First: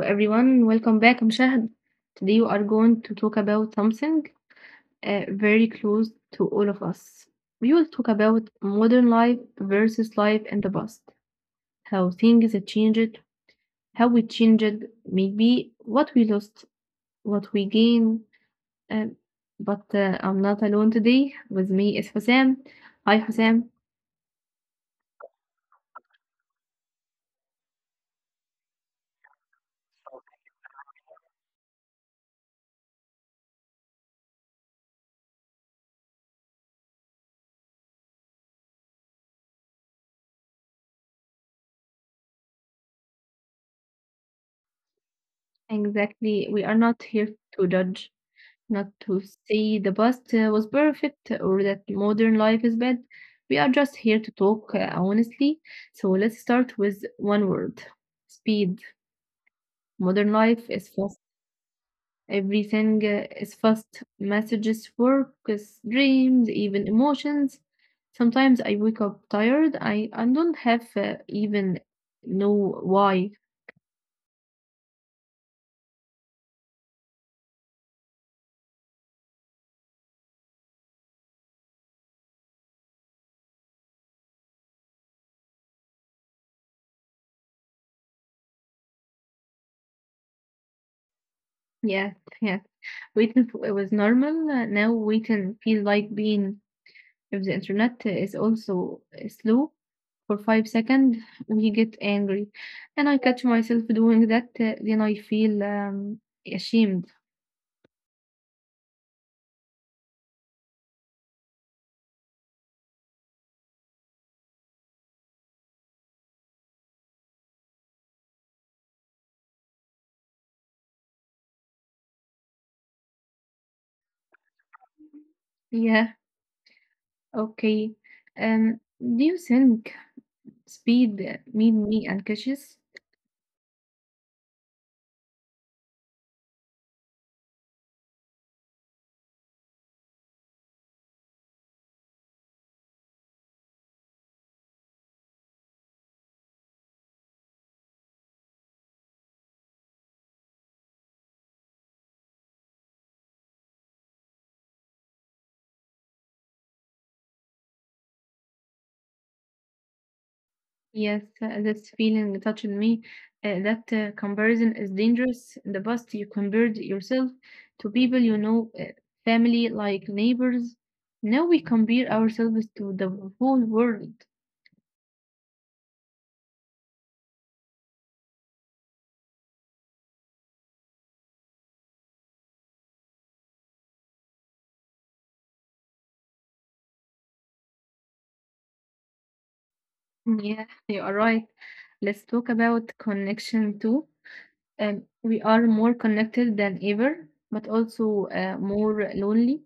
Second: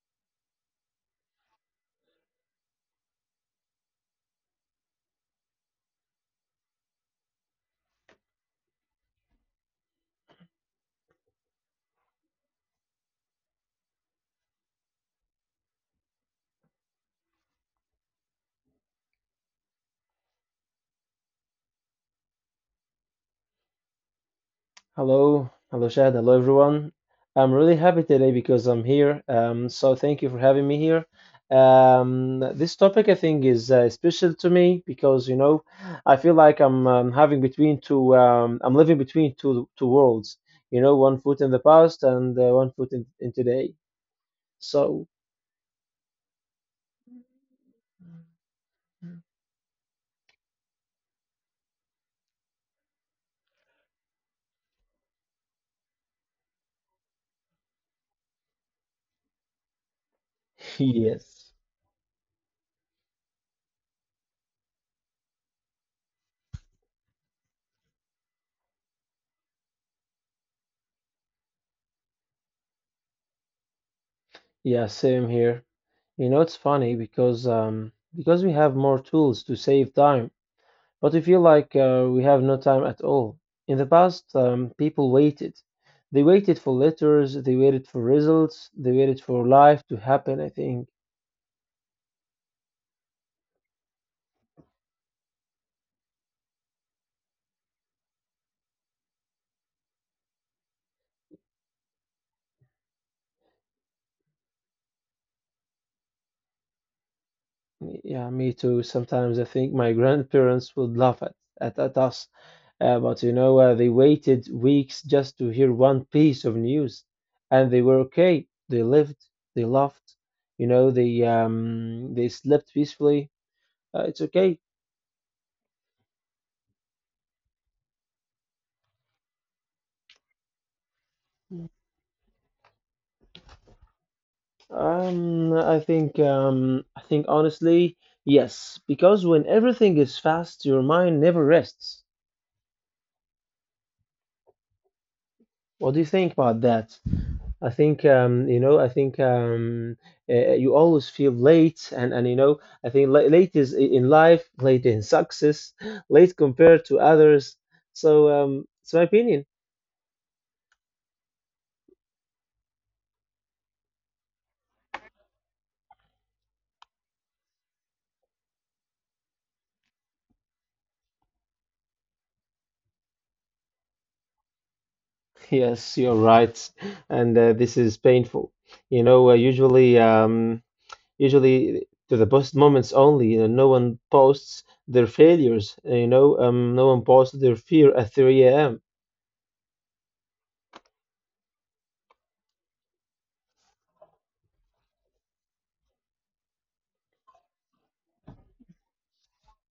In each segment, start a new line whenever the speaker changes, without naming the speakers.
everyone. Welcome back, Mshahad. Today we are going to talk about something very close to all of us. We will talk about modern life versus life in the past. How things have changed, how we changed, maybe what we lost, what we gained. Um, but I'm not alone today. With me is Husam. Hi, Husam.
Hello, hello, Shad. Hello, everyone. I'm really happy today because I'm here. So thank you for having me here. This topic I think is special to me because you know I feel like I'm having between two. I'm living between two worlds. You know, one foot in the past and one foot in today. So
Exactly. We are not here to judge. Not to say the past was perfect or that modern life is bad. We are just here to talk honestly. So let's start with one word, speed. Modern life is fast.
yes,
Everything is fast. Messages, work, is dreams, even emotions. Sometimes I wake up tired. I don't have even know why.
yeah, same here. You know, it's funny because we have more tools to save time, but I feel like we have no time at all. In the past, people waited. They waited for letters, they waited for results, they waited for life to happen, I think.
Yeah, yeah. Waiting for, it was normal. Now waiting feels like being. If the internet is also slow for 5 seconds, we get angry. And I catch myself doing that, then I feel ashamed.
Yeah, me too. Sometimes I think my grandparents would laugh at us. But you know, they waited weeks just to hear one piece of news, and they were okay. They lived, they loved, you know, they slept peacefully. It's okay.
Yeah, okay. Do you think speed made me unconscious?
I think honestly, yes, because when everything is fast, your mind never rests. What do you think about that? I think you know, I think You always feel late, and you know, I think late is in life, late in success, late compared to others. It's my opinion.
Yes, this feeling touched me. That comparison is dangerous. In the past, you compared yourself to people you know, family, like neighbors. Now we compare ourselves to the whole world.
Yes, you're right, and this is painful. You know, uh, usually um. Usually to the post moments only. You know, no one posts their failures. You know, no one posts their fear at 3 a.m.
Yeah, you are right. Let's talk about connection too. We are more connected than ever, but also more lonely.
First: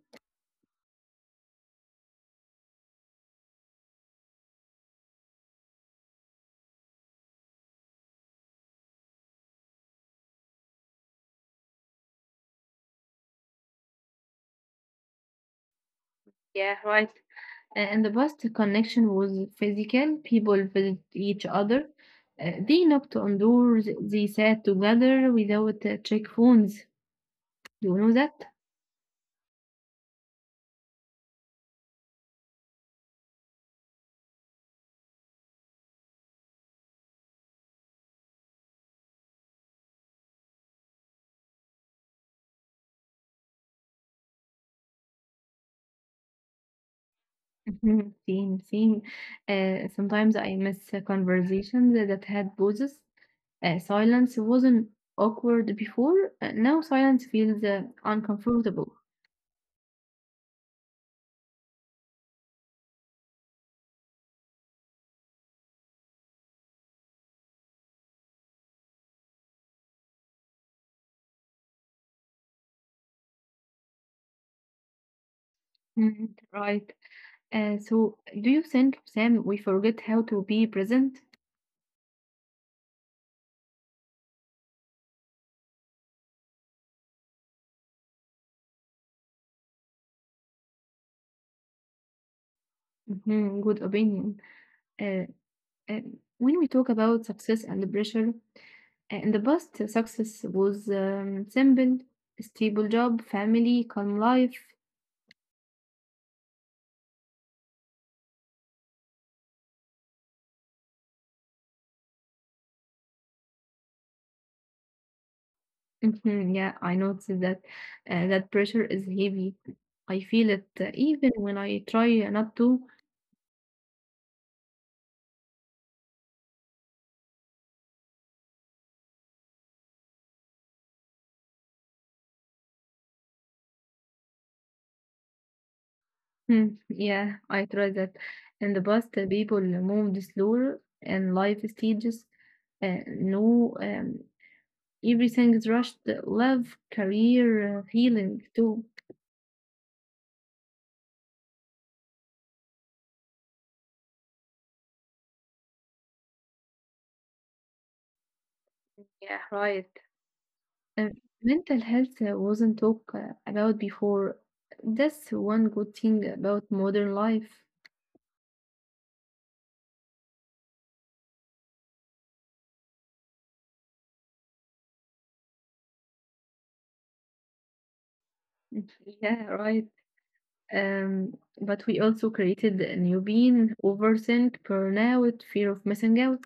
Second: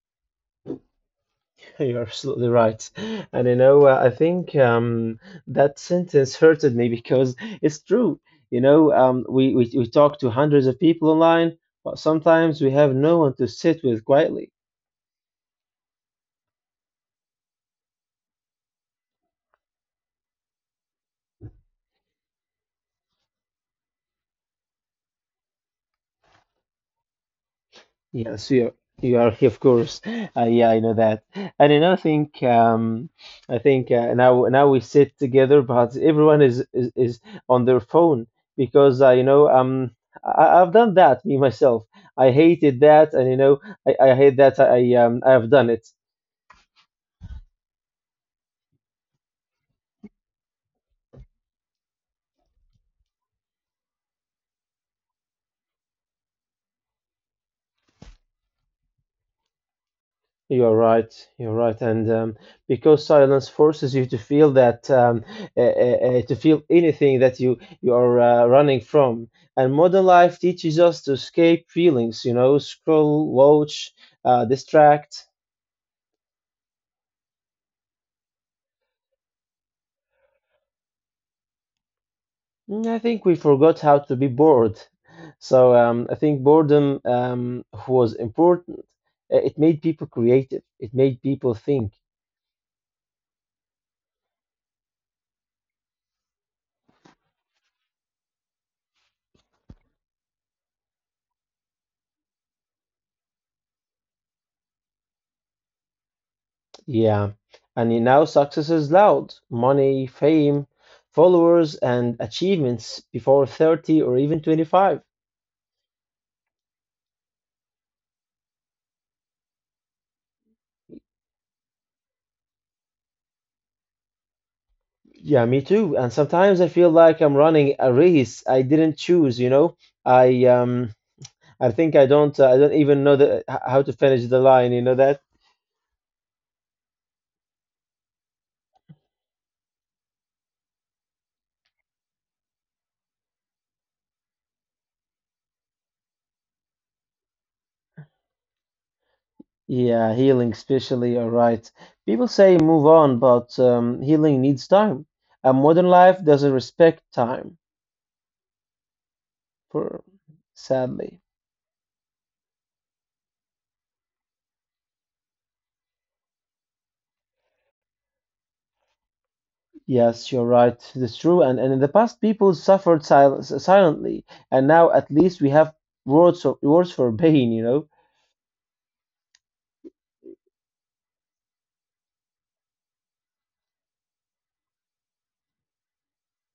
You're absolutely right. And you know, I think that sentence hurted me because it's true. You know, we talk to hundreds of people online, but sometimes we have no one to sit with quietly.
Yeah, right. In the past, the connection was physical. People visit each other. They knocked on doors. They sat together without check phones. You know that?
Yes, you are of course. Yeah, I know that. And you know, I think Now we sit together, but everyone is on their phone because I've done that me myself. I hated that, and you know I hate that I've done it.
Mhm. Same, same. Sometimes I miss conversations that had pauses. Silence wasn't awkward before. Now silence feels uncomfortable.
You're right. You're right, and because silence forces you to feel that to feel anything that you are running from, and modern life teaches us to escape feelings. You know, scroll, watch, distract.
Mhm. Right. So, do you think, Sam, we forget how to be present?
Mm, I think we forgot how to be bored. I think boredom was important. It made people creative. It made people think.
Mhm. Good opinion. Uh, uh, when we talk about success and pressure, in the past, success was simple, stable job, family, calm life.
Yeah, and you now success is loud. Money, fame, followers, and achievements before 30 or even 25.
Mhm. Yeah, I noticed that, that pressure is heavy. I feel it even when I try not to.
Yeah, me too. And sometimes I feel like I'm running a race I didn't choose, you know? I um I think I don't even know how to finish the line, you know that?
Hmm, yeah, I try that. In the past, people moved slower and life stages. No, everything is rushed. Love, career, healing too.
Yeah, healing especially, all right. People say move on, but healing needs time. And modern life doesn't respect time
Yeah, right.
for
And
sadly.
mental health wasn't talked about before. That's one good thing about modern life.
Yes, you're right. That's true. And in the past, people suffered silently, and now at least we have words for pain, you know?
Yeah, right. Um, but we also created a new being, overthink, burnout, fear of missing out.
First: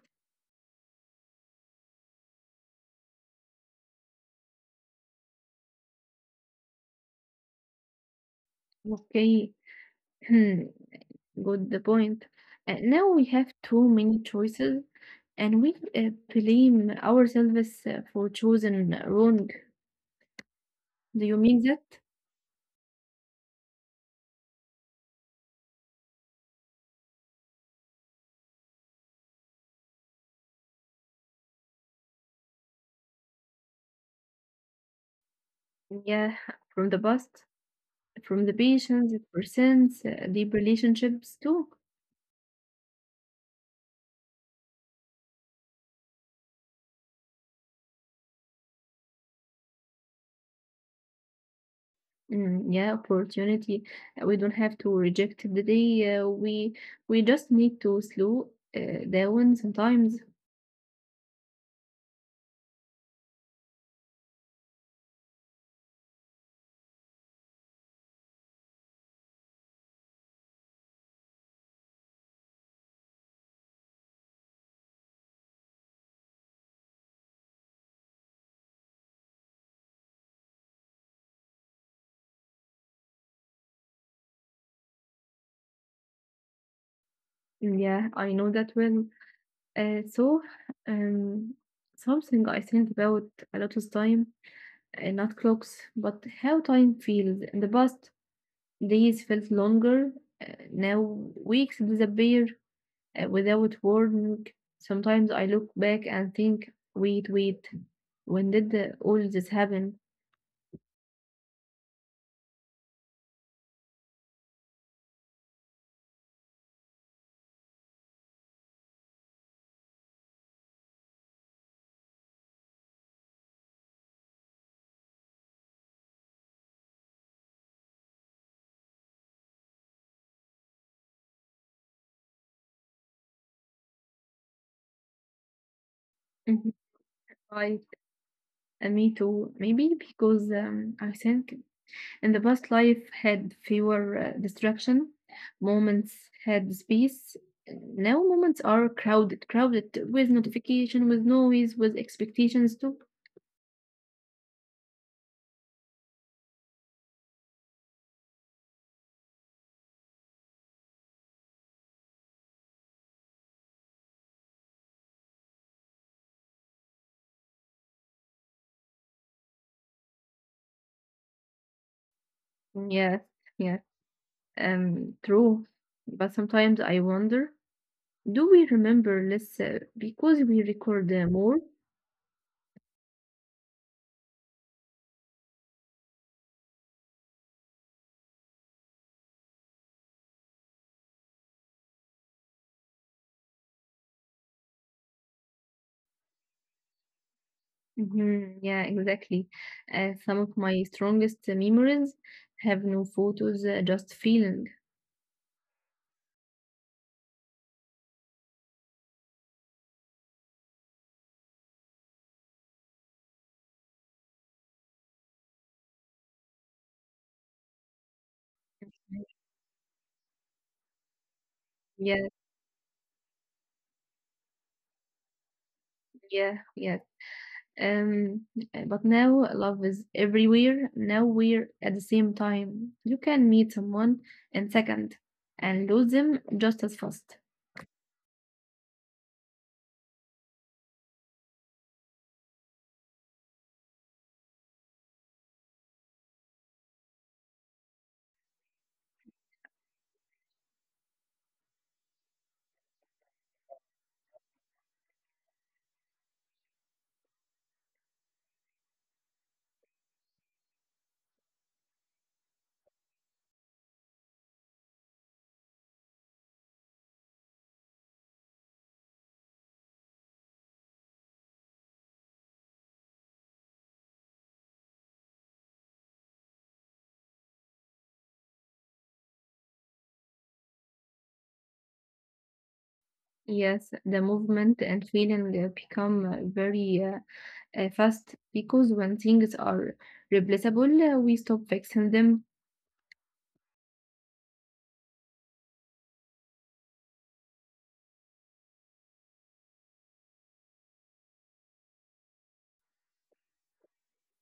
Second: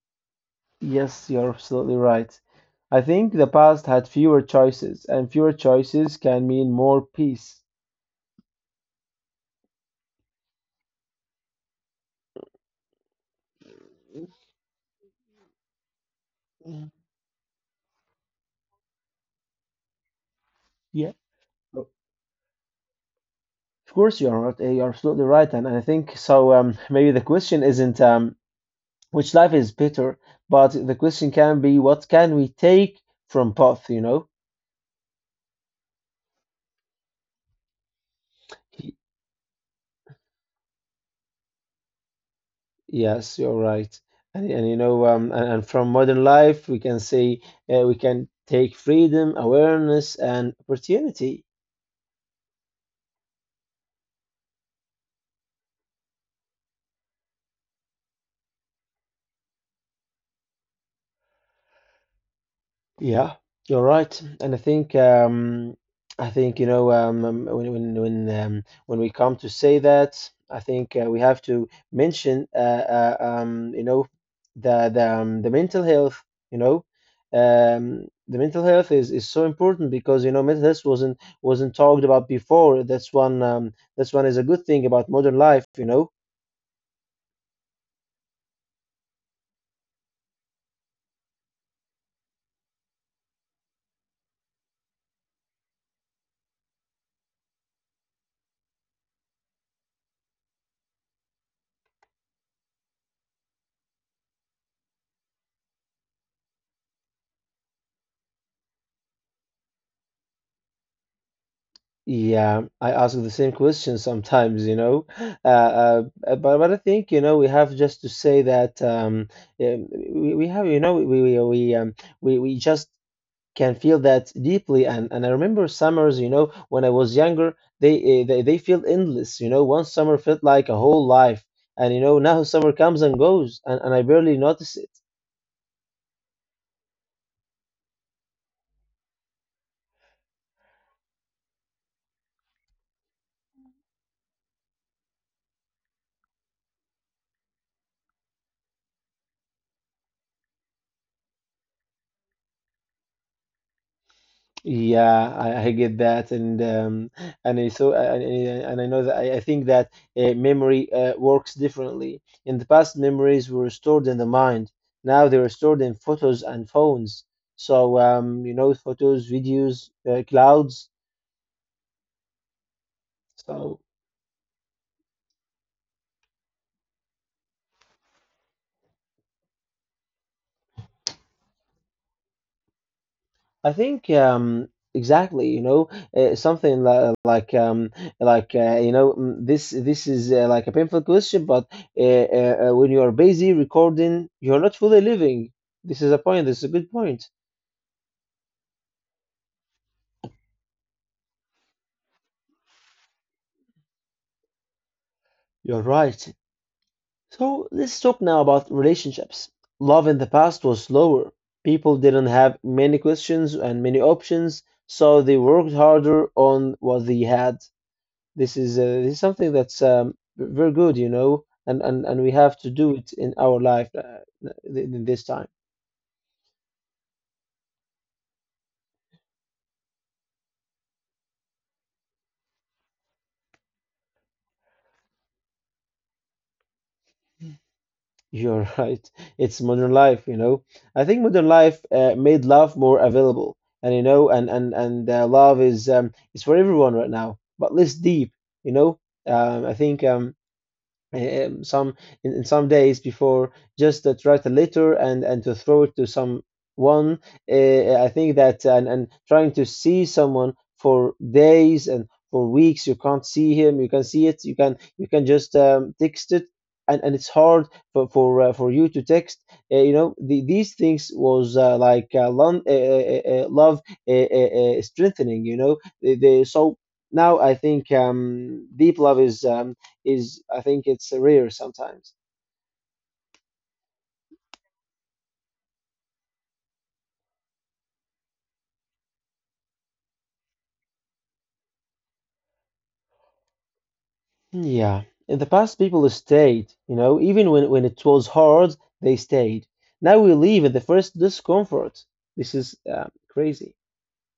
Yes, you're absolutely right. I think the past had fewer choices, and fewer choices can mean more peace.
Okay. Good point. Now we have too many choices, and we blame
Mm.
ourselves for choosing wrong.
Yeah.
Do you mean that?
Of course, you are right. You're absolutely right, and I think so. Maybe the question isn't which life is better, but the question can be what can we take from both, you know?
Yeah, from the past, from the patients, persons, deep relationships too.
Yes, you're right. And you know, and from modern life, we can say we can take freedom, awareness, and opportunity.
Mm, yeah, opportunity. We don't have to reject the day. We just need to slow down sometimes.
Yeah, you're right, and I think you know when we come to say that, I think we have to mention you know the mental health. You know, the mental health is so important because you know mental health wasn't talked about before. That's one is a good thing about modern life. You know,
Mm, yeah, I know that well. So, um, something I think about a lot of time, not clocks, but how time feels. In the past, days felt longer. Now weeks disappear without warning. Sometimes I look back and think, wait, wait, when did all this happen?
yeah, I ask the same question sometimes, you know. But I think, you know, we have just to say that we have, you know, we just can feel that deeply. And I remember summers, you know, when I was younger, they feel endless, you know. One summer felt like a whole life, and you know, now summer comes and goes, and I barely notice it.
Mhm. Right, me too. Maybe because I think in the past, life had fewer distraction. Moments had space. Now moments are crowded, crowded with notification, with noise, with expectations too.
Yeah, I get that, and I so and I know that I think that memory works differently. In the past, memories were stored in the mind. Now they are stored in photos and phones. You know, photos, videos, clouds.
Yes, yes,
So.
true. But sometimes I wonder, do we remember less because we record more?
I think Exactly, you know, something li- like you know, this is like a painful question, but when you are busy recording, you're not fully living. This is a point. This is a good point.
Mhm, yeah, exactly. Some of my strongest memories have no photos, just feeling.
You're right. So let's talk now about relationships. Love in the past was slower. People didn't have many questions and many options, so they worked harder on what they had. This is something that's very good, you know, and
Yeah,
we have to do it in our life in this time.
yeah, yeah. Um, but now love is everywhere, nowhere at the same time. You can meet someone in second and lose them just as fast.
You're right. It's modern life, you know. I think modern life made love more available, and you know, and love is for everyone right now, but less deep, you know. I think some in some days before just to write a letter and to throw it to someone, I think that and trying to see someone for days and for weeks you can't see him, you can see it, you can just text it, and it's hard for you to text, you know these things was like love uh, uh, strengthening, you know the so now I think deep love is, I think it's rare sometimes.
Yes, the movement and feeling become very fast, because when things are replaceable, we stop fixing them.
Yeah, in the past, people stayed, you know, even when it was hard, they stayed. Now we leave at the first discomfort. This is crazy.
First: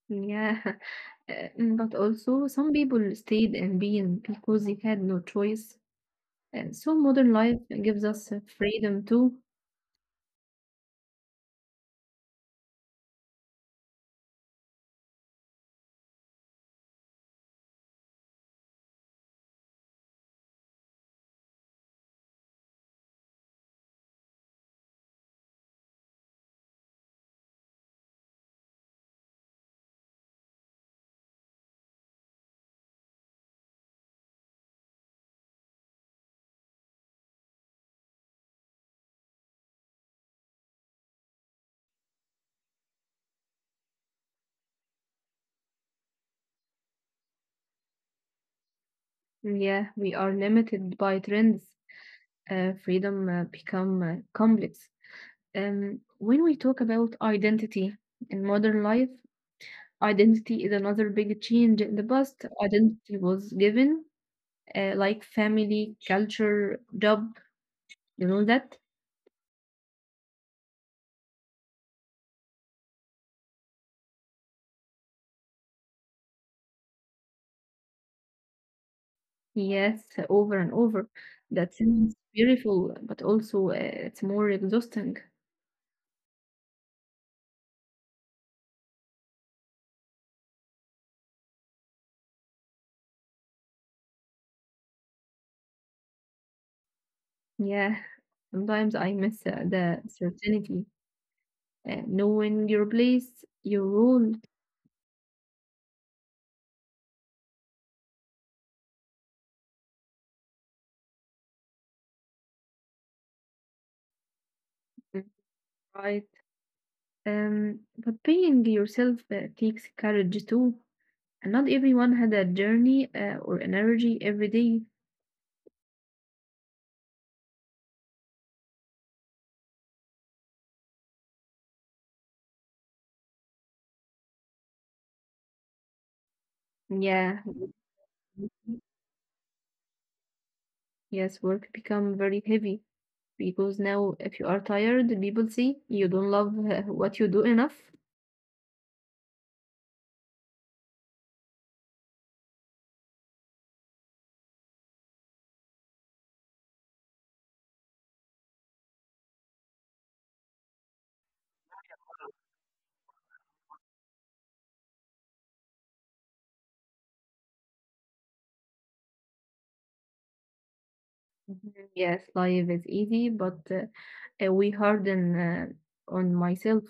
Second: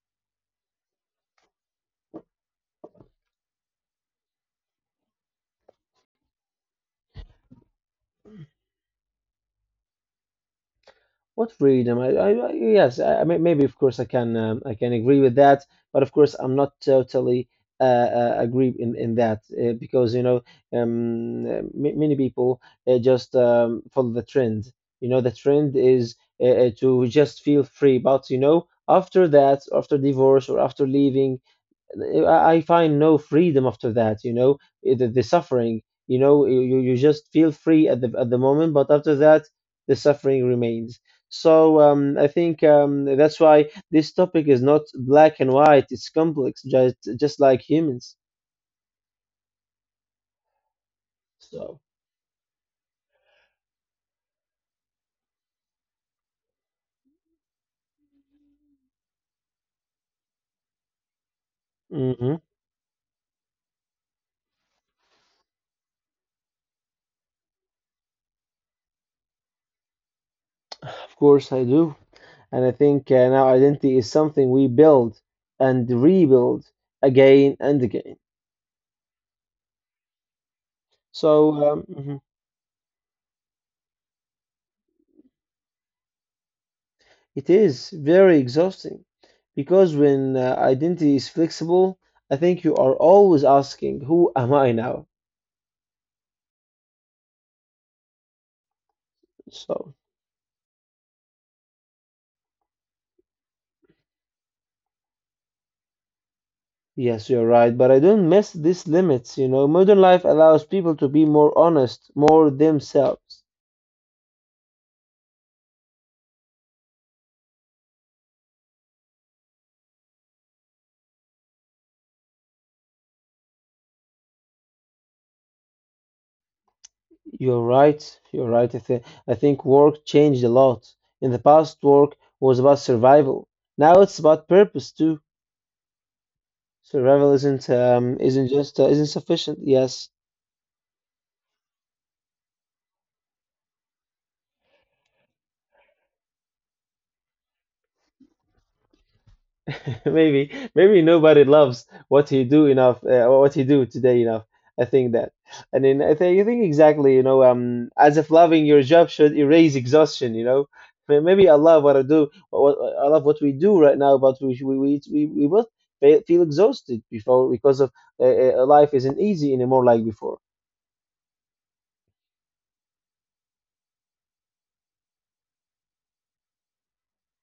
Yeah. Uh, but also some people stayed in being because they had no choice. And so modern life gives us freedom too.
What freedom? I yes, I maybe of course I can agree with that, but of course I'm not totally agree in that because you know many people just follow the trend. You know, the trend is to just feel free, but you know, after that, after divorce or after leaving, I find no freedom after that, you know, the suffering, you know, you just feel free at the moment, but after that, the suffering remains. So I think that's why this topic is not black and white, it's complex, just like humans.
Yeah, we are limited by
So,
trends. Freedom become complex. When we talk about identity in modern life, identity is another big change. In
hmm
the past, identity was given, like family, culture, job. You know that?
of course I do. And I think now identity is something we build and rebuild again and again.
Yes, over and
So,
over.
mhm.
That sounds beautiful, but also it's more exhausting.
It is very exhausting because when identity is flexible, I think you are always asking, who am I now?
Yeah, sometimes I
So,
miss the certainty, knowing your place, your role.
yes, you're right, but I don't miss these limits. You know, modern life allows people to be more honest, more themselves.
Right. But being yourself takes courage too. And not everyone had a journey or an energy every day.
You're right, you're right. I think work changed a lot. In the past, work was about survival. Now it's about purpose too. Survival
Yeah.
isn't sufficient. Yes,
Yes, work become very heavy because now if you are tired, people say you don't love what you do enough.
maybe, maybe nobody loves what he do enough, or what he do today enough. I think that, and then I think exactly, you know, as if loving your job should erase exhaustion, you know. Maybe I love what I do, I love what we do right now, but we both feel exhausted before because of life isn't easy anymore like before.
Mhm. Yes, life is easy, but we harden on myself.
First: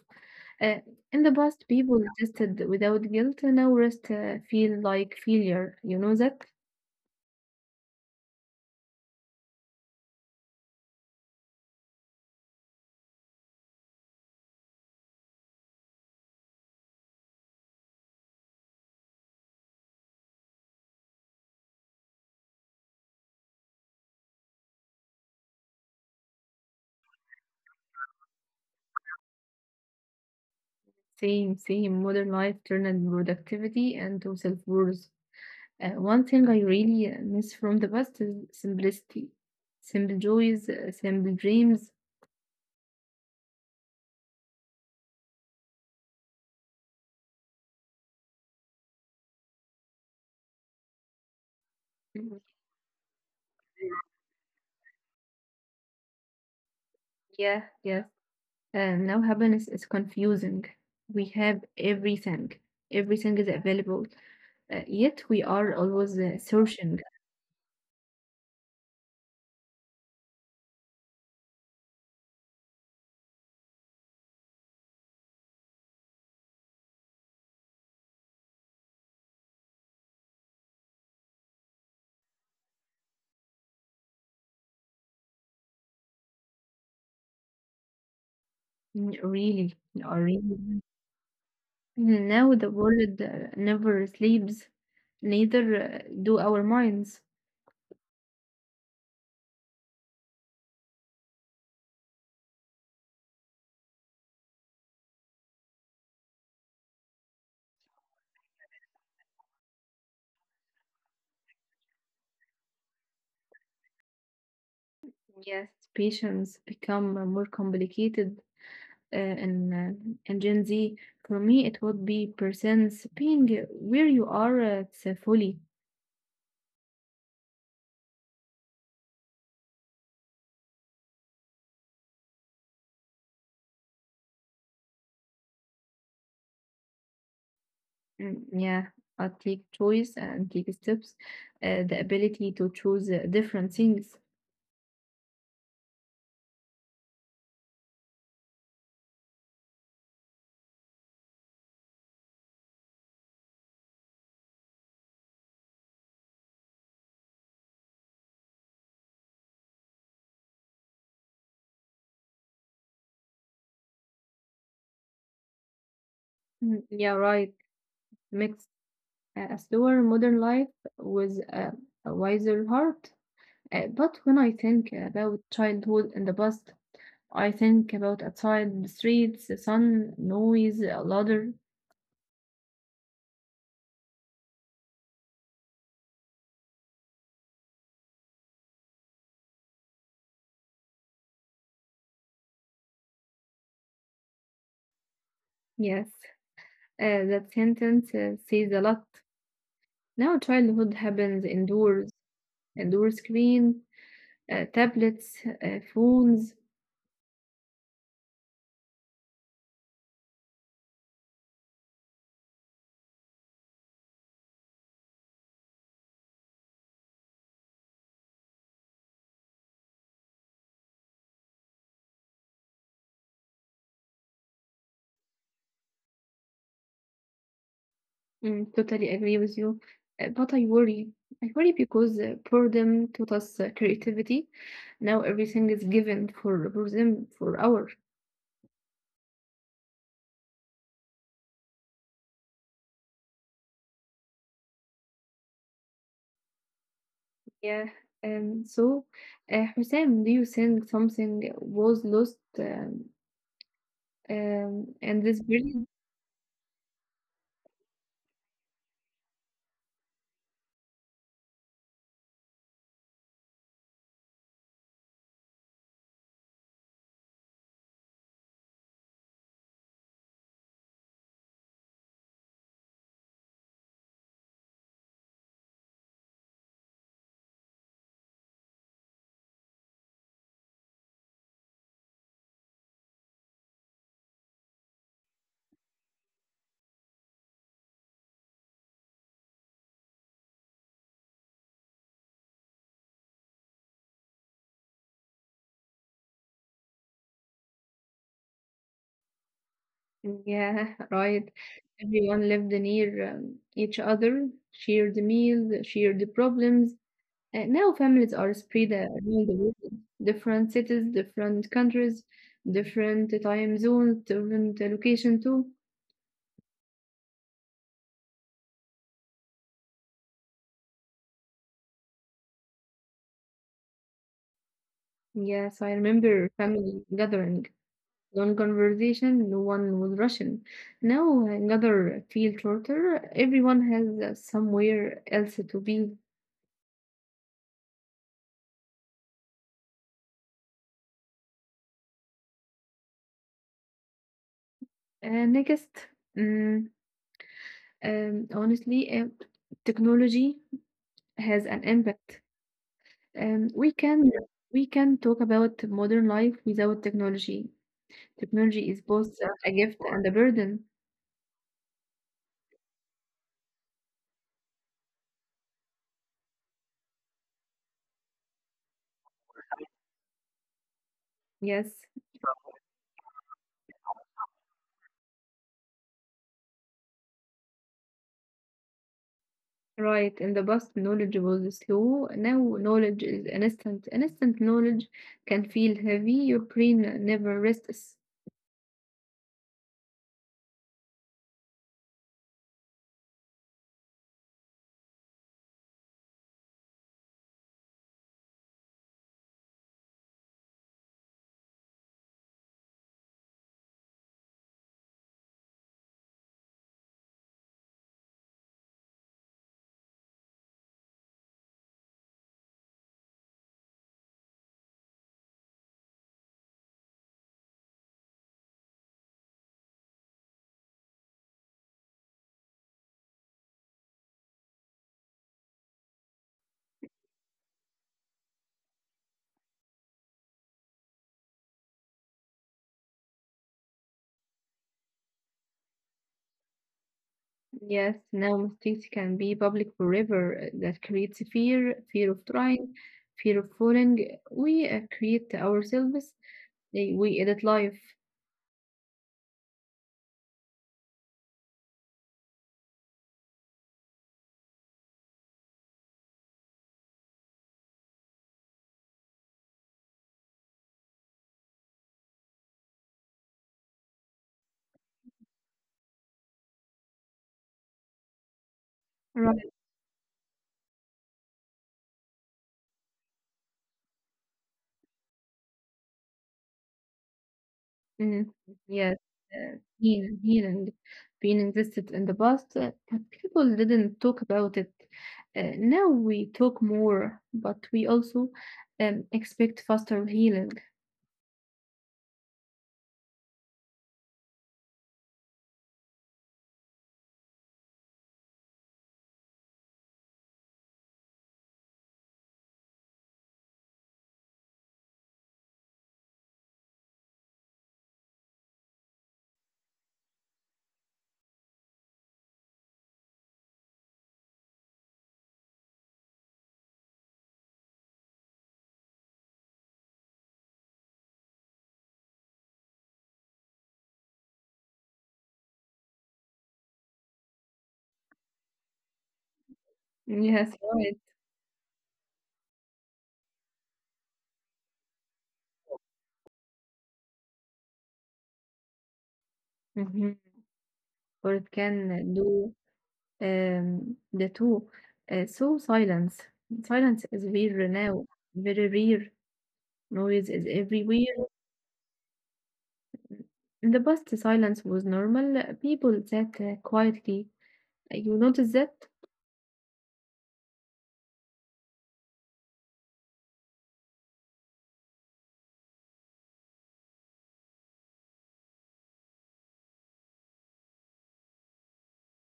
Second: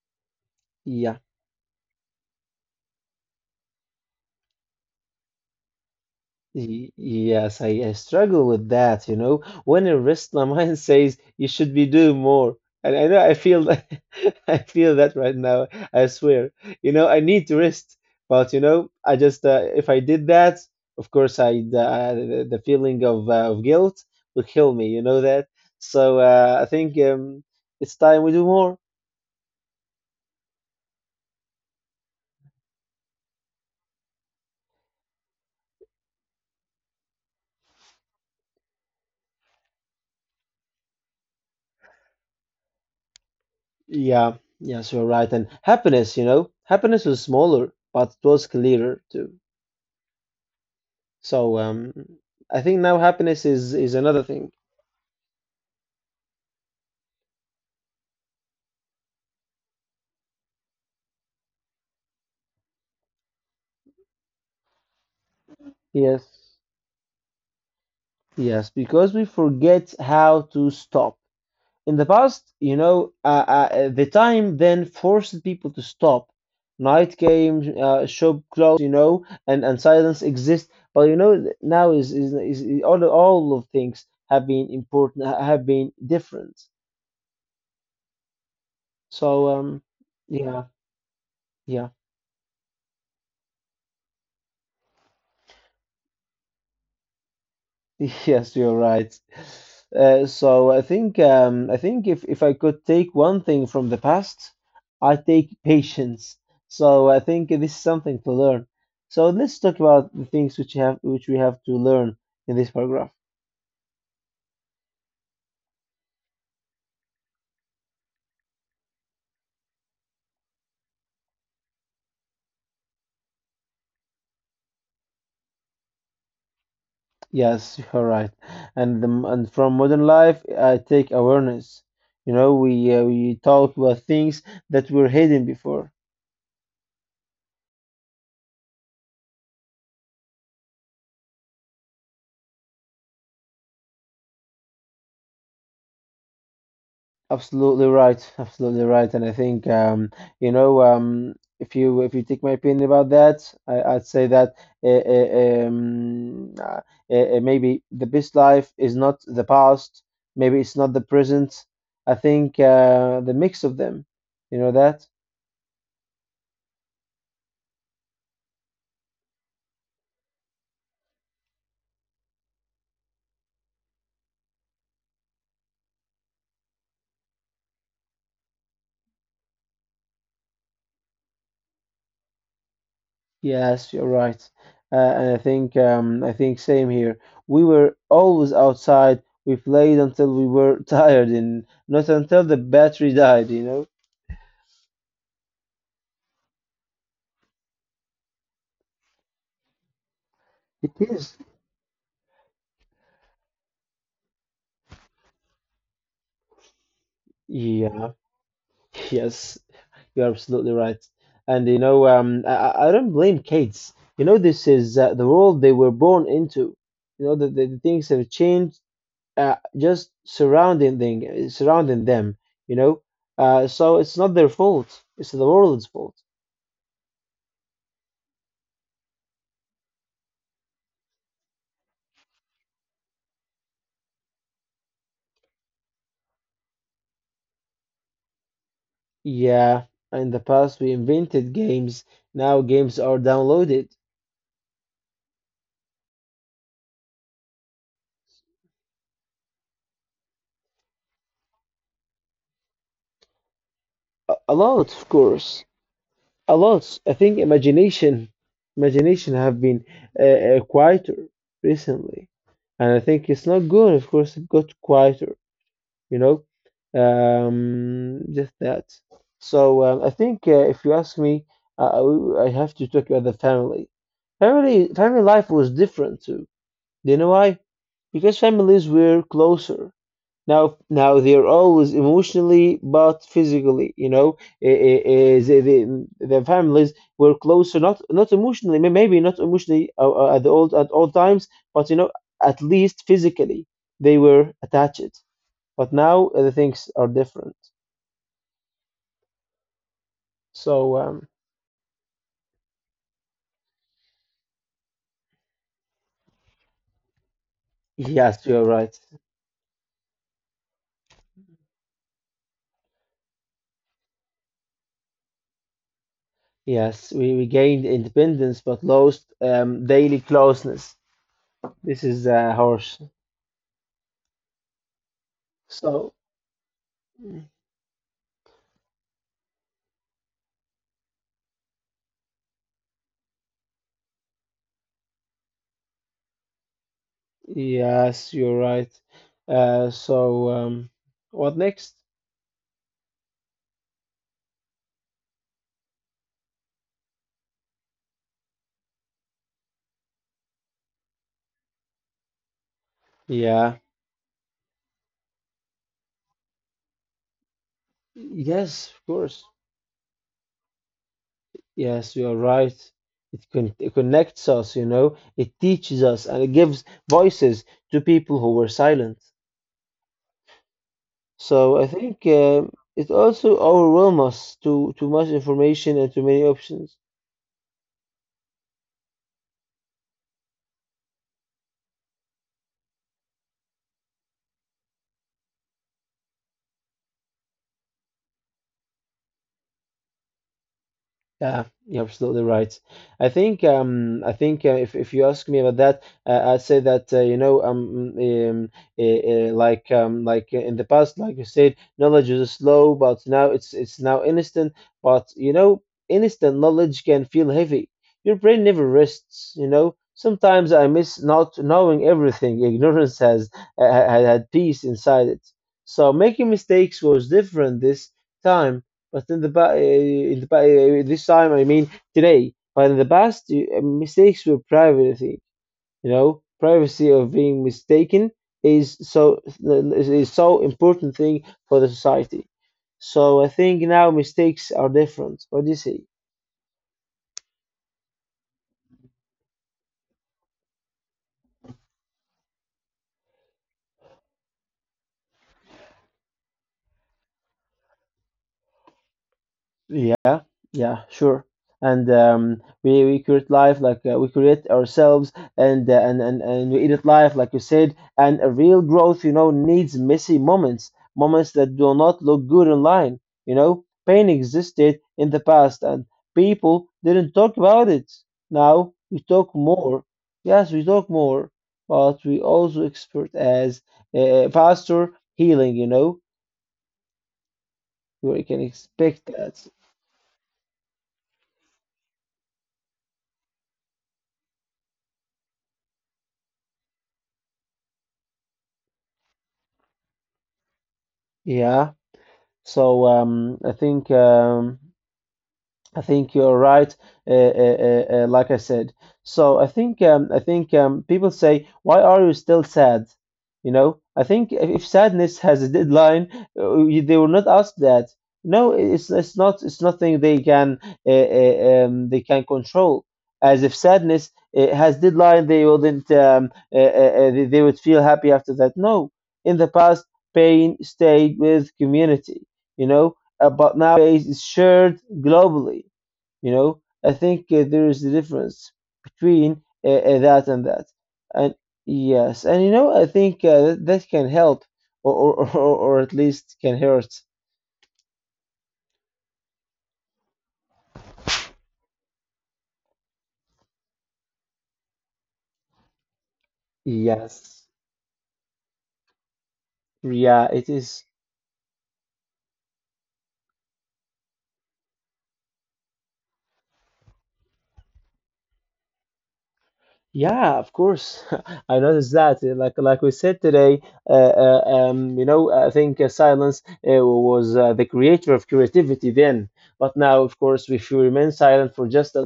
Uh,
Yeah.
in the past, people rested without guilt, and now rest feel like failure. You know that?
Yes, I struggle with that, you know. When a wrist my mind says you should be doing more, and I know I feel that- I feel that right now. I swear, you know, I need to rest, but you know, I just if I did that, of course, I the feeling of guilt will kill me. You know that, so I think it's time we do more.
Same, same. Modern life turned productivity and to self-worth. One thing I really miss from the past is simplicity, simple joys, simple dreams.
Yeah, yes, you're right. And happiness, you know, happiness was smaller, but it was clearer too. So um,
Mhm.
I think now happiness is another thing.
Yeah, yeah. Now happiness is confusing. We have everything. Everything is available, yet we are always
Yes.
searching.
Yes, because we forget how to stop. In the past, you know, the time then forced people to stop. Night came, shop closed, you know, and silence exists. But you know, now is all of things have been important, have been different.
Mm,
So
really, or really.
yeah, yeah.
Now the world never sleeps, neither do our minds.
Yes, you're right. So I think I think if I could take one thing from the past, I take patience. So I think this is something to learn. So let's talk about the things which we have to learn in this paragraph.
Yes, patients become more complicated in in Gen Z. For me, it would be presence, being where you are fully.
Yes, you're right. And from modern life, I take awareness. You know, we talk about things that were hidden before.
Mm, yeah, I take choice and take steps. The ability to choose different things.
Absolutely right. Absolutely right. And I think you know, if you take my opinion about that, I'd say that uh, uh, um, uh, maybe the best life is not the past. Maybe it's not the present. I think the mix of them. You know that?
Mm, yeah, right. Mix a slower modern life with a wiser heart. But when I think about childhood in the past, I think about outside the streets, the sun, noise, a ladder.
Yes, you're right. And I think I think same here. We were always outside. We played until we were tired and not until the battery died, you know?
Yes, that sentence says a lot. Now, childhood
It is.
happens indoors, indoor screen, tablets, phones.
Yeah, yes, you're absolutely right. And you know, I don't blame kids. You know, this is the world they were born into. You know, the things have changed, just surrounding thing, surrounding them, you know? So it's not their fault. It's the world's fault.
Mm, totally agree with you. But I worry. I worry because boredom taught us creativity. Now everything is given for them for hours.
Yeah, in the past we invented games. Now games are downloaded.
Yeah. So, Hussein, do you think something was lost
A lot, of
in this
course.
period?
A lot. I think imagination have been uh, quieter recently, and I think it's not good. Of course, it got quieter. You know, just that. So I think if you ask me, I have to talk about the family. Family, family life was different too. Do you know why? Because families were closer. Now they're always emotionally but physically. You know, the families were closer, not emotionally, maybe not emotionally at the old at all times, but you know, at least physically they were attached. But now the things are different. So
Yeah, right. Everyone lived near each other, shared meals, shared problems. Now families
yes,
are
you're
spread
right.
around the world, different cities, different countries, different time zones, different location too.
Yes, we gained independence but lost daily closeness. This is harsh.
Yes, I
So.
remember family gathering, long conversation, no one was rushing. Now another feel shorter, everyone has somewhere else to be.
Yes, you're right. So, what next?
Next. mm, honestly, technology has an impact. We
Yeah.
can. Yeah. We can talk about modern life without technology. Technology is
Yes,
both
of
a
course.
gift and a burden.
Yes, you're right. It connects us, you know. It teaches us and it gives voices to people who were silent.
Yes,
So I think it also overwhelms us to too much information and too many options.
right. In the past, knowledge was slow. Now, knowledge is instant. Instant knowledge can feel heavy. Your brain never rests.
Yeah, you're absolutely right. I think if you ask me about that, I'd say that you know like in the past, like you said, knowledge is slow, but now it's now instant. But you know, instant knowledge can feel heavy. Your brain never rests. You know, sometimes I miss not knowing everything. Ignorance has had peace inside it. So making mistakes was different this time but this time, I mean today. But in the past, mistakes were privacy. You know, privacy of being mistaken is so is so important thing for the society. So I think now mistakes are different. What do you say?
Yes, now mistakes can be public forever. That creates fear, fear of trying, fear of falling. We create ourselves. They, we edit life.
Yeah, yeah, sure. And we create life like we create ourselves, and we edit life like you said. And a real growth, you know, needs messy moments, moments that do not look good online. You know, pain existed in the past, and people didn't talk about it. Now we
Right.
talk more. Yes, we talk more, but we also expert as a faster healing. You know,
Mhm.
we can
Yes,
expect that.
healing being existed in the past, but people didn't talk about it. Now we talk more, but we also expect faster healing.
Yeah. So I think I think you're right. Like I said, so I think people say, "Why are you still sad?" You know, I think if sadness has a deadline, they will not ask that. No, it's nothing they can control. As if sadness has deadline, they wouldn't they would feel happy after that. No, in the past, pain stayed with community. You know, but nowadays it's shared globally. You know, I think there is a difference between
Yes,
that and that.
right.
And yes, and you know, I think that can help, or or at least can hurt.
Hmm. Or it can do the two. So, silence is rare
Yes,
now, very rare. Noise is
yeah, it is.
everywhere. In the past, silence was normal. People sat quietly. You notice that?
Yeah, of course. I noticed that. Like we said today, you know, I think silence was the creator of creativity then. But now, of course, if you remain silent for just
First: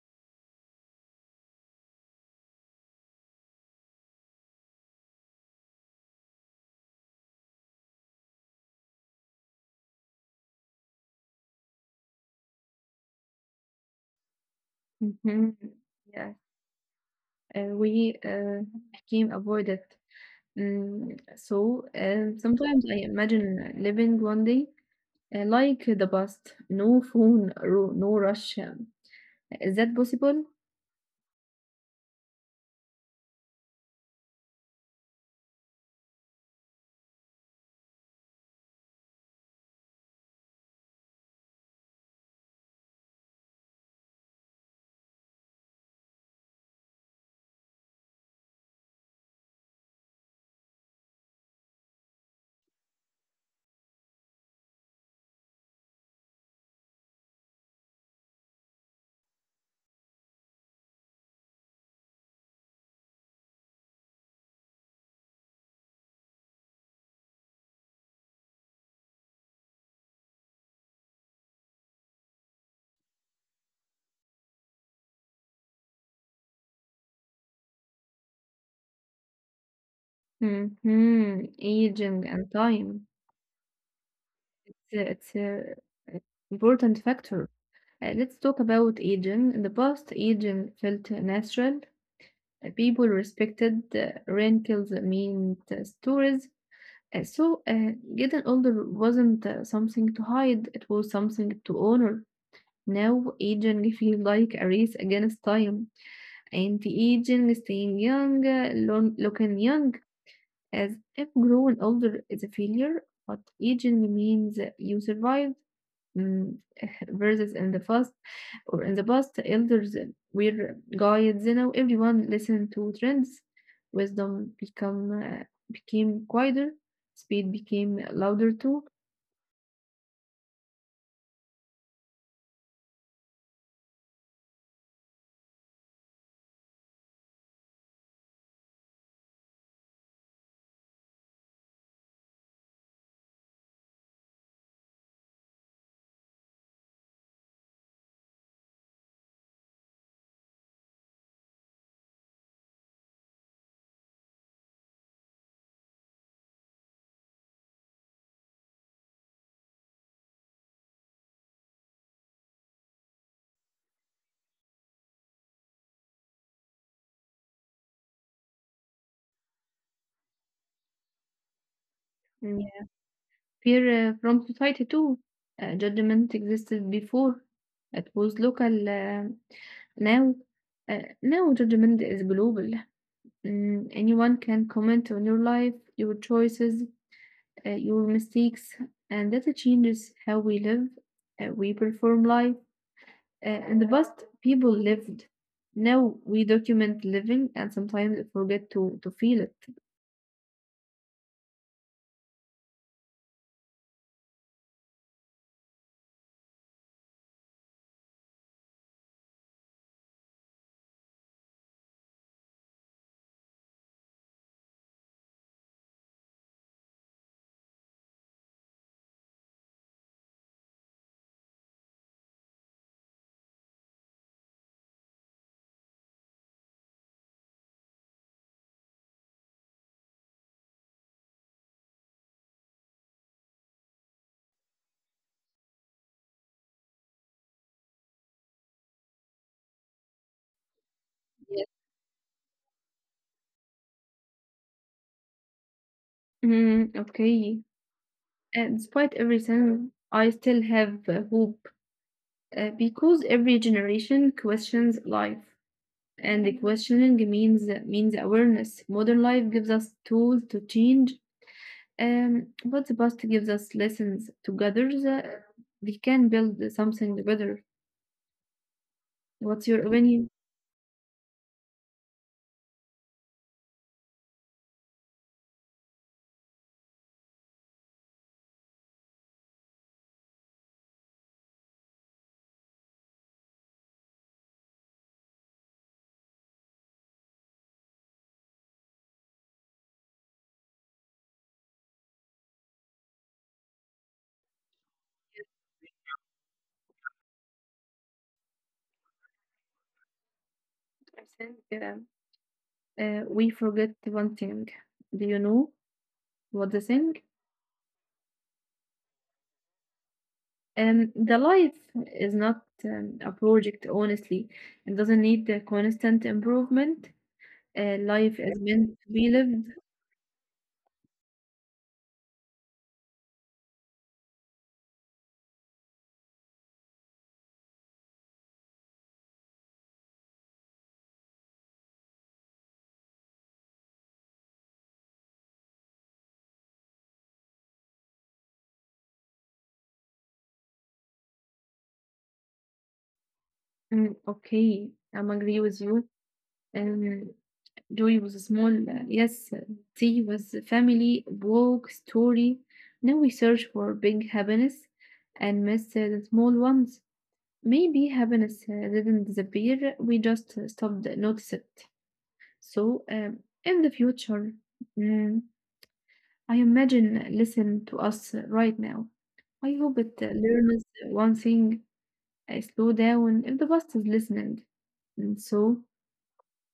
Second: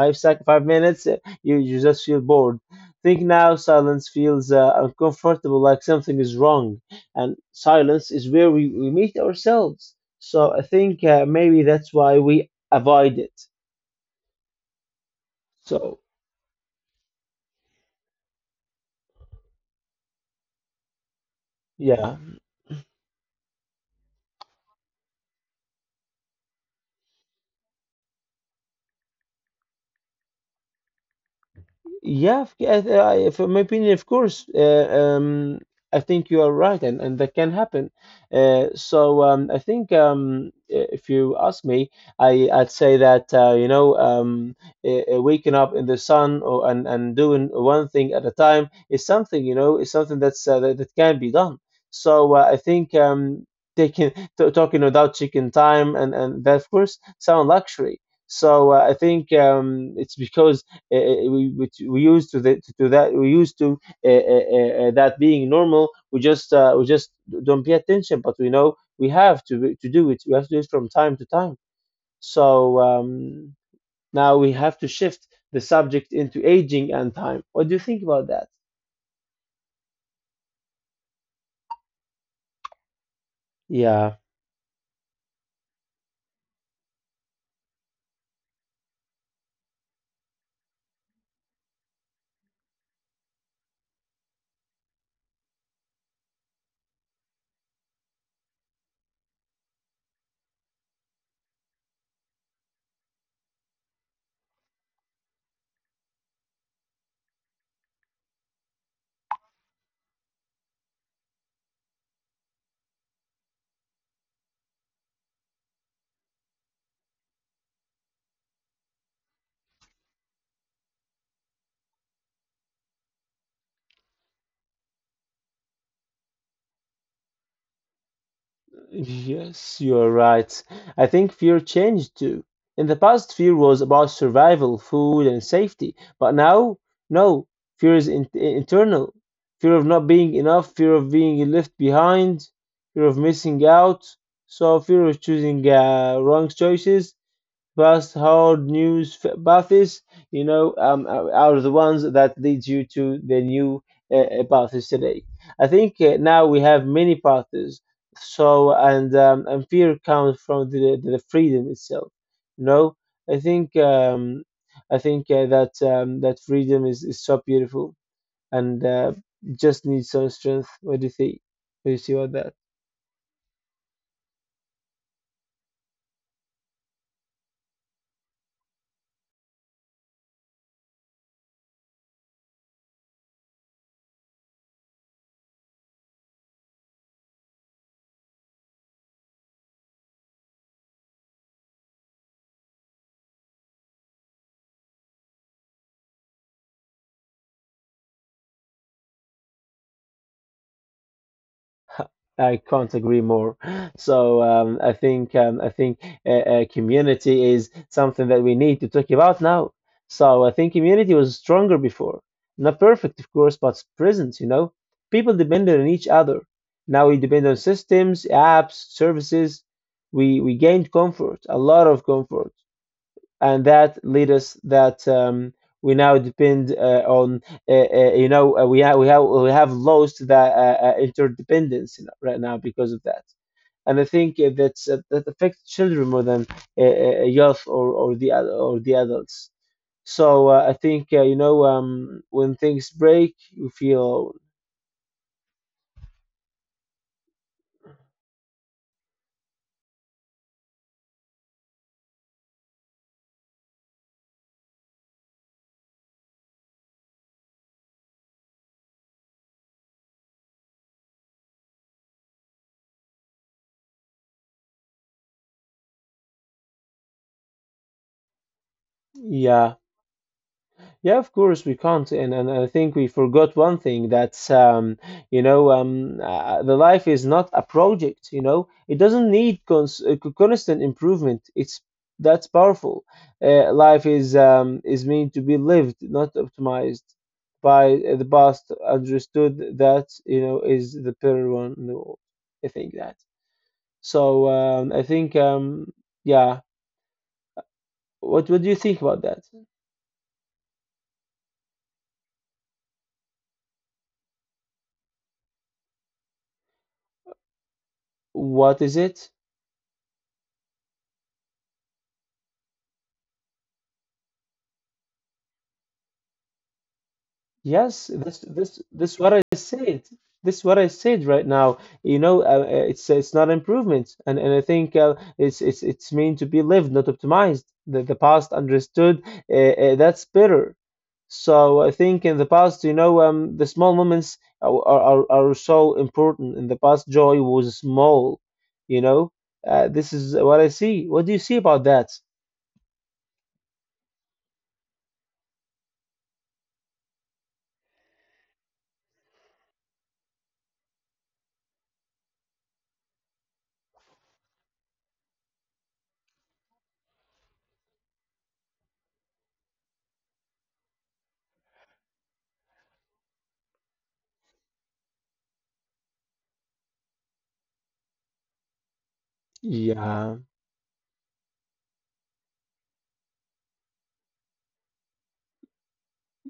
5 minutes, you just feel bored. Think now, silence feels uncomfortable, like something is wrong, and silence is where we meet ourselves. So I think maybe that's why we avoid it.
Hmm.
So
Yeah, we became avoided. Mm, so
yeah.
sometimes I imagine living one day like the past, no phone, no rush. Is that possible?
Yeah, yeah, from my opinion, of course. I think you are right, and that can happen. So I think if you ask me, I'd say that you know waking up in the sun and doing one thing at a time is something, you know, is something that's that can be done. So I think taking t talking without chicken time and that of course sound luxury. So I think it's because which we used to, to that we used to that being normal, we just don't pay attention, but we know we have to do it, we have to do it from time to time. So now we have to shift the subject into aging and time. What do you think about that?
Hmm. Aging and time.
Yeah.
It's a important factor. Let's talk about aging. In the past, aging felt natural. People respected wrinkles, mean stories. So, getting older wasn't something to hide, it was something to honor. Now aging feels like a race against time. Anti-aging, staying young, looking young, as if growing older is a failure, but aging means you survived. Mm, verses in the past, or in the past, elders were guides, you know, everyone listened to trends. Wisdom become became quieter, speed became louder too,
Yes, you are right. I think fear changed too. In the past, fear was about survival, food, and safety. But now, no, fear is in internal. Fear of not being enough, fear of being left behind, fear of missing out. So, fear of choosing wrong choices, fast, hard news paths, you know, are the ones that leads you to the new paths today. I think now we have many paths. So and fear comes from the freedom itself. You know, I think um, I think that that freedom is so beautiful and just needs some strength. What do you think? What do you see
and,
about that?
yeah, fear from society too. Judgment existed before; it was local. Now, now, judgment is global. Mm, anyone can comment on your life, your choices, your mistakes, and that changes how we live, we perform life. In the past, people lived. Now we document living and sometimes forget to feel it.
I can't agree more. So I think I think uh, community is something that we need to talk about now. So I think community was stronger before, not perfect, of course, but present. You know, people depended on each other. Now we depend on systems, apps, services. We gained comfort, a lot of comfort, and that lead us that we now depend on you know we have lost that interdependence right now because of that. And I think that affects children more than youth or the adults. So I think
Yes.
you know when things break you feel.
Mm, okay. And despite everything, I still have hope because every generation questions life, and the questioning means awareness. Modern life gives us tools to change. But the past gives us lessons together. We can build something better. What's your
Yeah.
opinion?
Yeah, of course we can't, and I think we forgot one thing that's you know the life is not a project. You know, it doesn't need constant improvement. It's that's powerful. Life is meant to be lived, not optimized. By the past, understood that you know is the better one in the world. I think that. So I think yeah. What do you think about that?
I think we forget one thing. Do you know what the thing?
What is it?
The life is not a project, honestly. It doesn't need the constant improvement. Uh,
Yes,
life
this
is meant
this
to be
this what I
lived.
said. This what I said right now. You know, it's not improvement, and I think it's meant to be lived, not optimized. The past understood. That's better. So I think in the past, you know, the small moments are so important. In the past, joy was small. You know, this is what I see. What do you see about that?
Mm, okay, I'm agree with you. Um, Joy was a small, yes, tea was family, walk, story. Now we search for big happiness and miss the small ones. Maybe happiness didn't disappear, we just stopped notice it. So, um, in the future, mm, I imagine listen to us right now. I hope it
Yeah.
learns one thing, slow down if the bus is listening. And so,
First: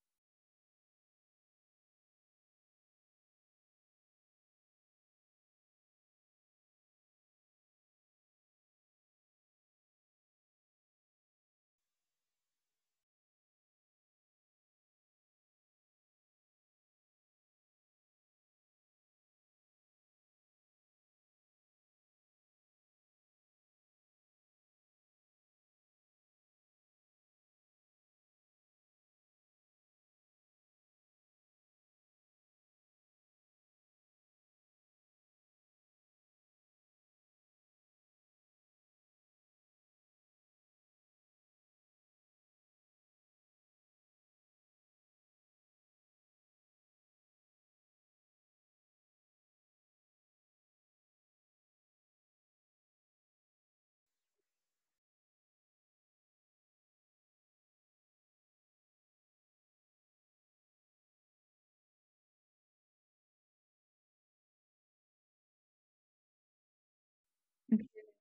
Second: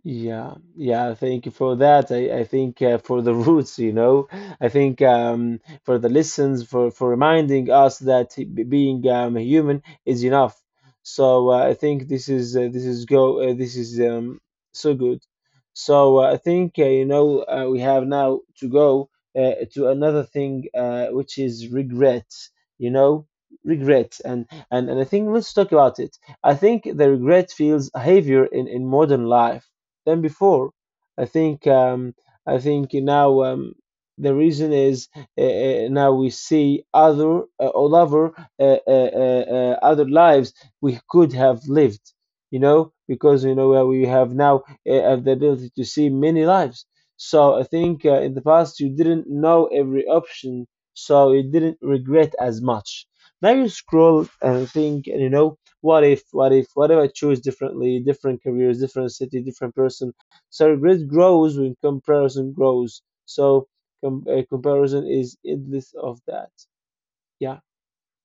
Yeah, yeah, thank you for that. I think for the roots, you know, I think for the lessons, for reminding us that being human is enough. I think this is so good. So I think we have now to go to another thing which is regret. You know, regret, and I think let's talk about it. I think the regret feels heavier in modern life than before. I think um, I think now the reason is now we see other all over other lives we could have lived, you know, because we have now have the ability to see many lives. So I think in the past you didn't know every option, so you didn't regret as much. Now you scroll and think, you know, what if what if I choose differently, different careers, different city, different person. So regret grows when comparison grows. So comparison is endless of that. Yeah.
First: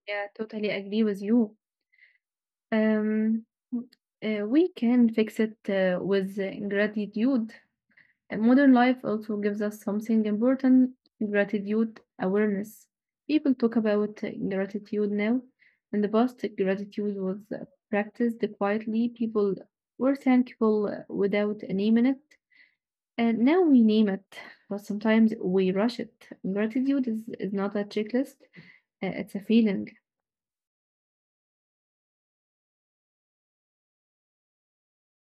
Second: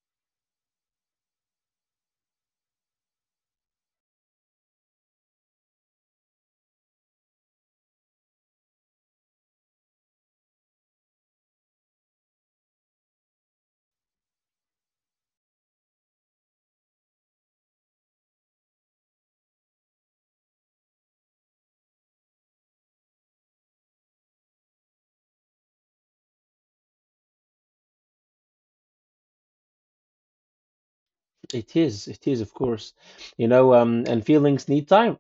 yeah, totally agree with you. Um, we can fix it with gratitude. And modern life also gives us something important gratitude awareness. People talk about gratitude now. In the past, gratitude was practiced quietly. People were thankful without naming it. And now we name it, but sometimes we rush it. Gratitude is not a checklist, it's a feeling.
It is, of course. You know, and feelings need time.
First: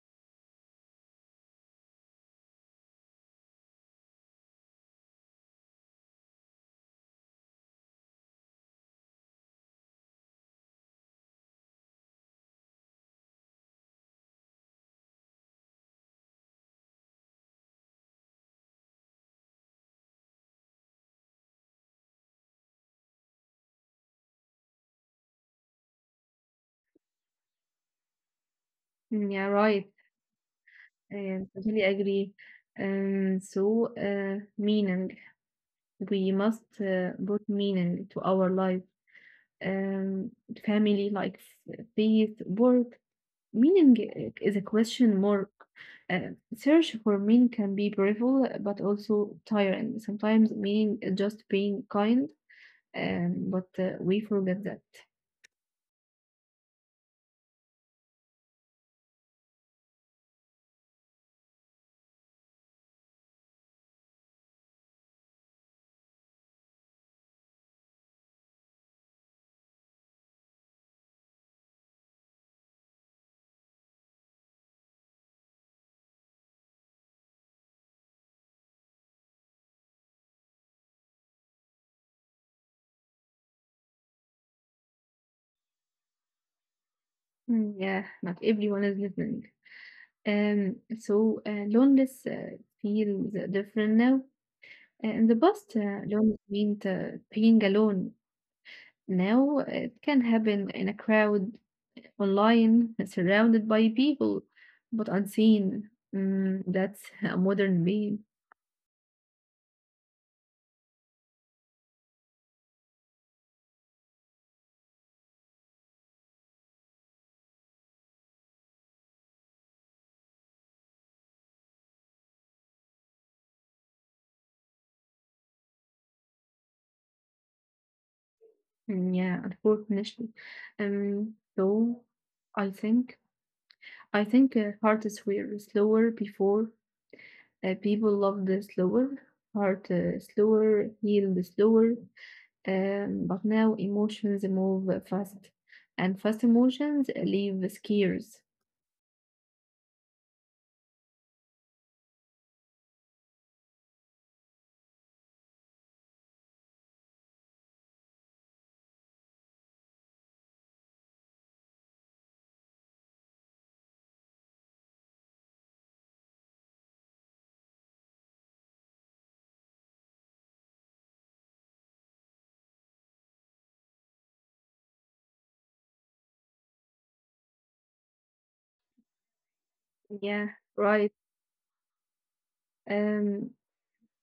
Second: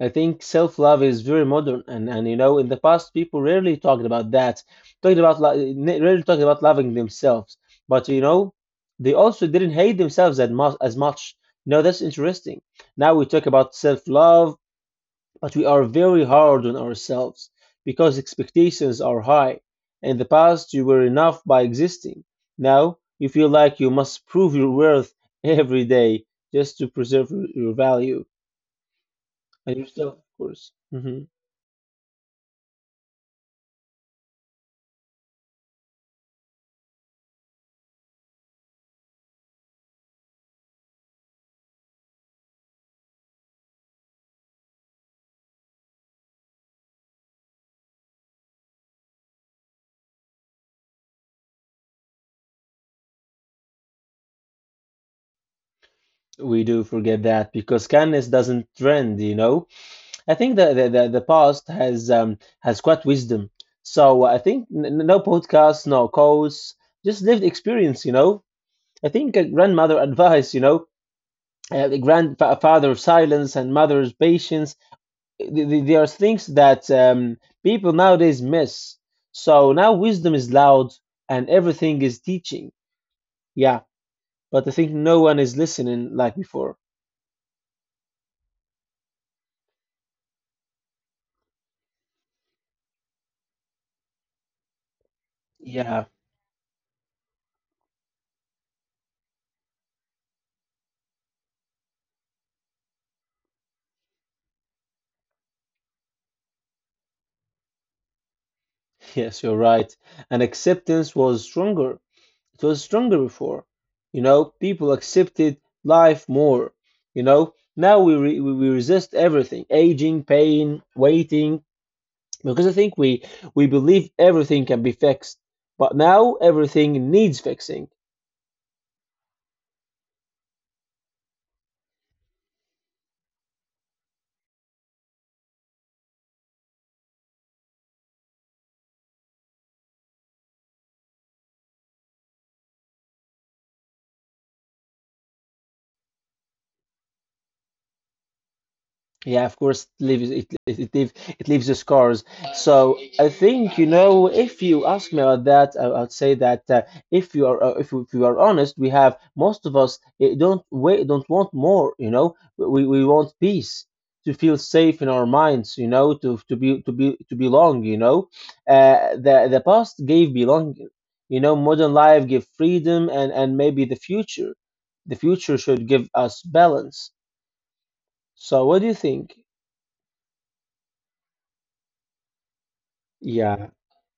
I think self-love is very modern, and you know, in the past, people rarely talked about that, talked about rarely talked about loving themselves. But you know, they also didn't hate themselves as much. You know, that's interesting. Now we talk about self-love, but we are very hard on ourselves because expectations are high. In the past, you were enough by existing. Now, you feel like you must prove your worth every day just to preserve your value
Mm, yeah,
and
right.
yourself, of course. Hmm.
And totally agree. Meaning. We must put meaning to our life, um, family, like faith, work. Meaning is a question mark. Uh, Search for meaning can be beautiful, but also tiring. Sometimes meaning is just being kind, but we forget that.
We do forget that because kindness doesn't trend, you know. I think that the past has quite wisdom. So I think no podcasts, no quotes, just lived experience, you know. I think a grandmother advice, you know, the grandfather of silence and mother of patience. There are things that people nowadays miss. So now wisdom is loud and everything is teaching. Yeah, but I think no one is listening like before.
Mm, yeah, not everyone is listening. Loneliness feels different now. In the past,
Yeah,
loneliness meant being alone. Now it can happen in a crowd, online, surrounded by people, but unseen. Mm, that's a modern way.
yes, you're right. And acceptance was stronger. It was stronger before. You know, people accepted life more. You know, now we, re- we resist everything, aging, pain, waiting, because I think we believe everything can be fixed, but now everything needs fixing.
Mm, yeah, unfortunately. Um, so I think I think artists were slower before. People loved slower. Heart slower, healed slower. But now emotions move fast, and fast emotions leave scares.
Yeah, of course, it leaves it leaves the scars. So I think, you know, if you ask me about that, I'd say that if you are if, if you are honest, we have most of us eh, don't we don't want more. You know, we want peace to feel safe in our minds. You know, to belong. You know, the past gave belonging. You know, modern life gave freedom, and maybe the future should give us balance. So what do you think?
Yeah, right. Um,
Yeah.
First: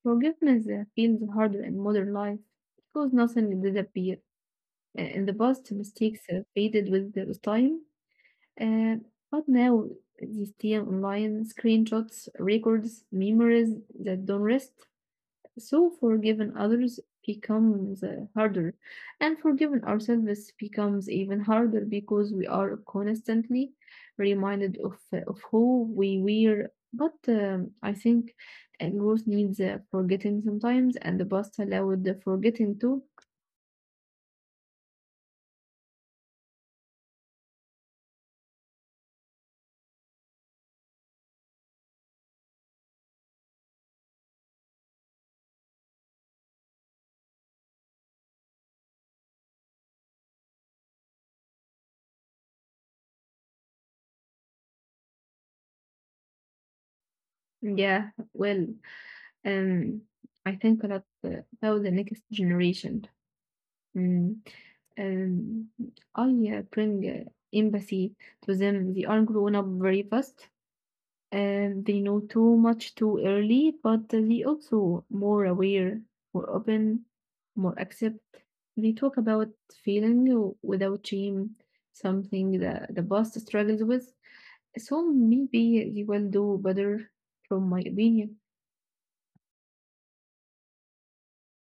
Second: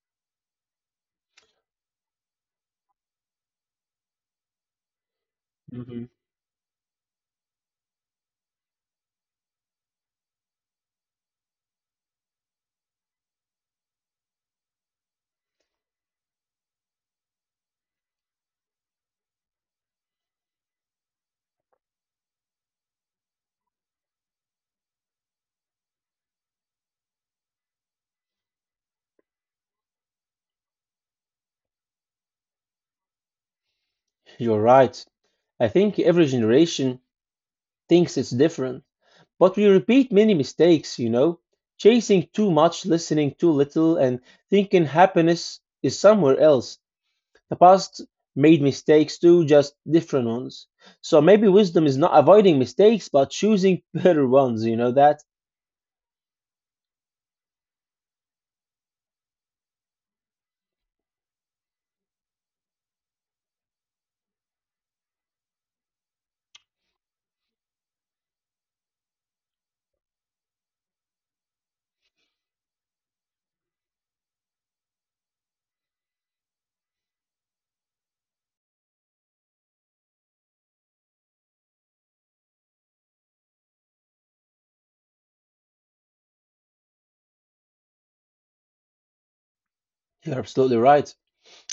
Forgiveness feels harder in modern life because nothing disappears. In the past,
Mhm.
mistakes faded with the time, uh, but now they stay online screenshots, records, memories that don't rest. So forgiving others becomes harder, and forgiving ourselves becomes even harder because we are constantly reminded of who we were. But I think growth needs forgetting sometimes, and the past allowed the forgetting too.
You're right. I think every generation thinks it's different, but we repeat many mistakes, you know? Chasing too much, listening too little, and thinking happiness is somewhere else. The past made mistakes too, just different ones. So maybe wisdom is not avoiding mistakes, but choosing better ones, you know that?
Yeah, well, um, I think that uh, about the next generation. Mm. Um, I bring empathy to them. They are grown up very fast and they know too much too early, but they also more aware, more open, more accept. They talk about feeling without shame, something that the boss struggles with. So maybe they will do better, from my opinion.
You're absolutely right.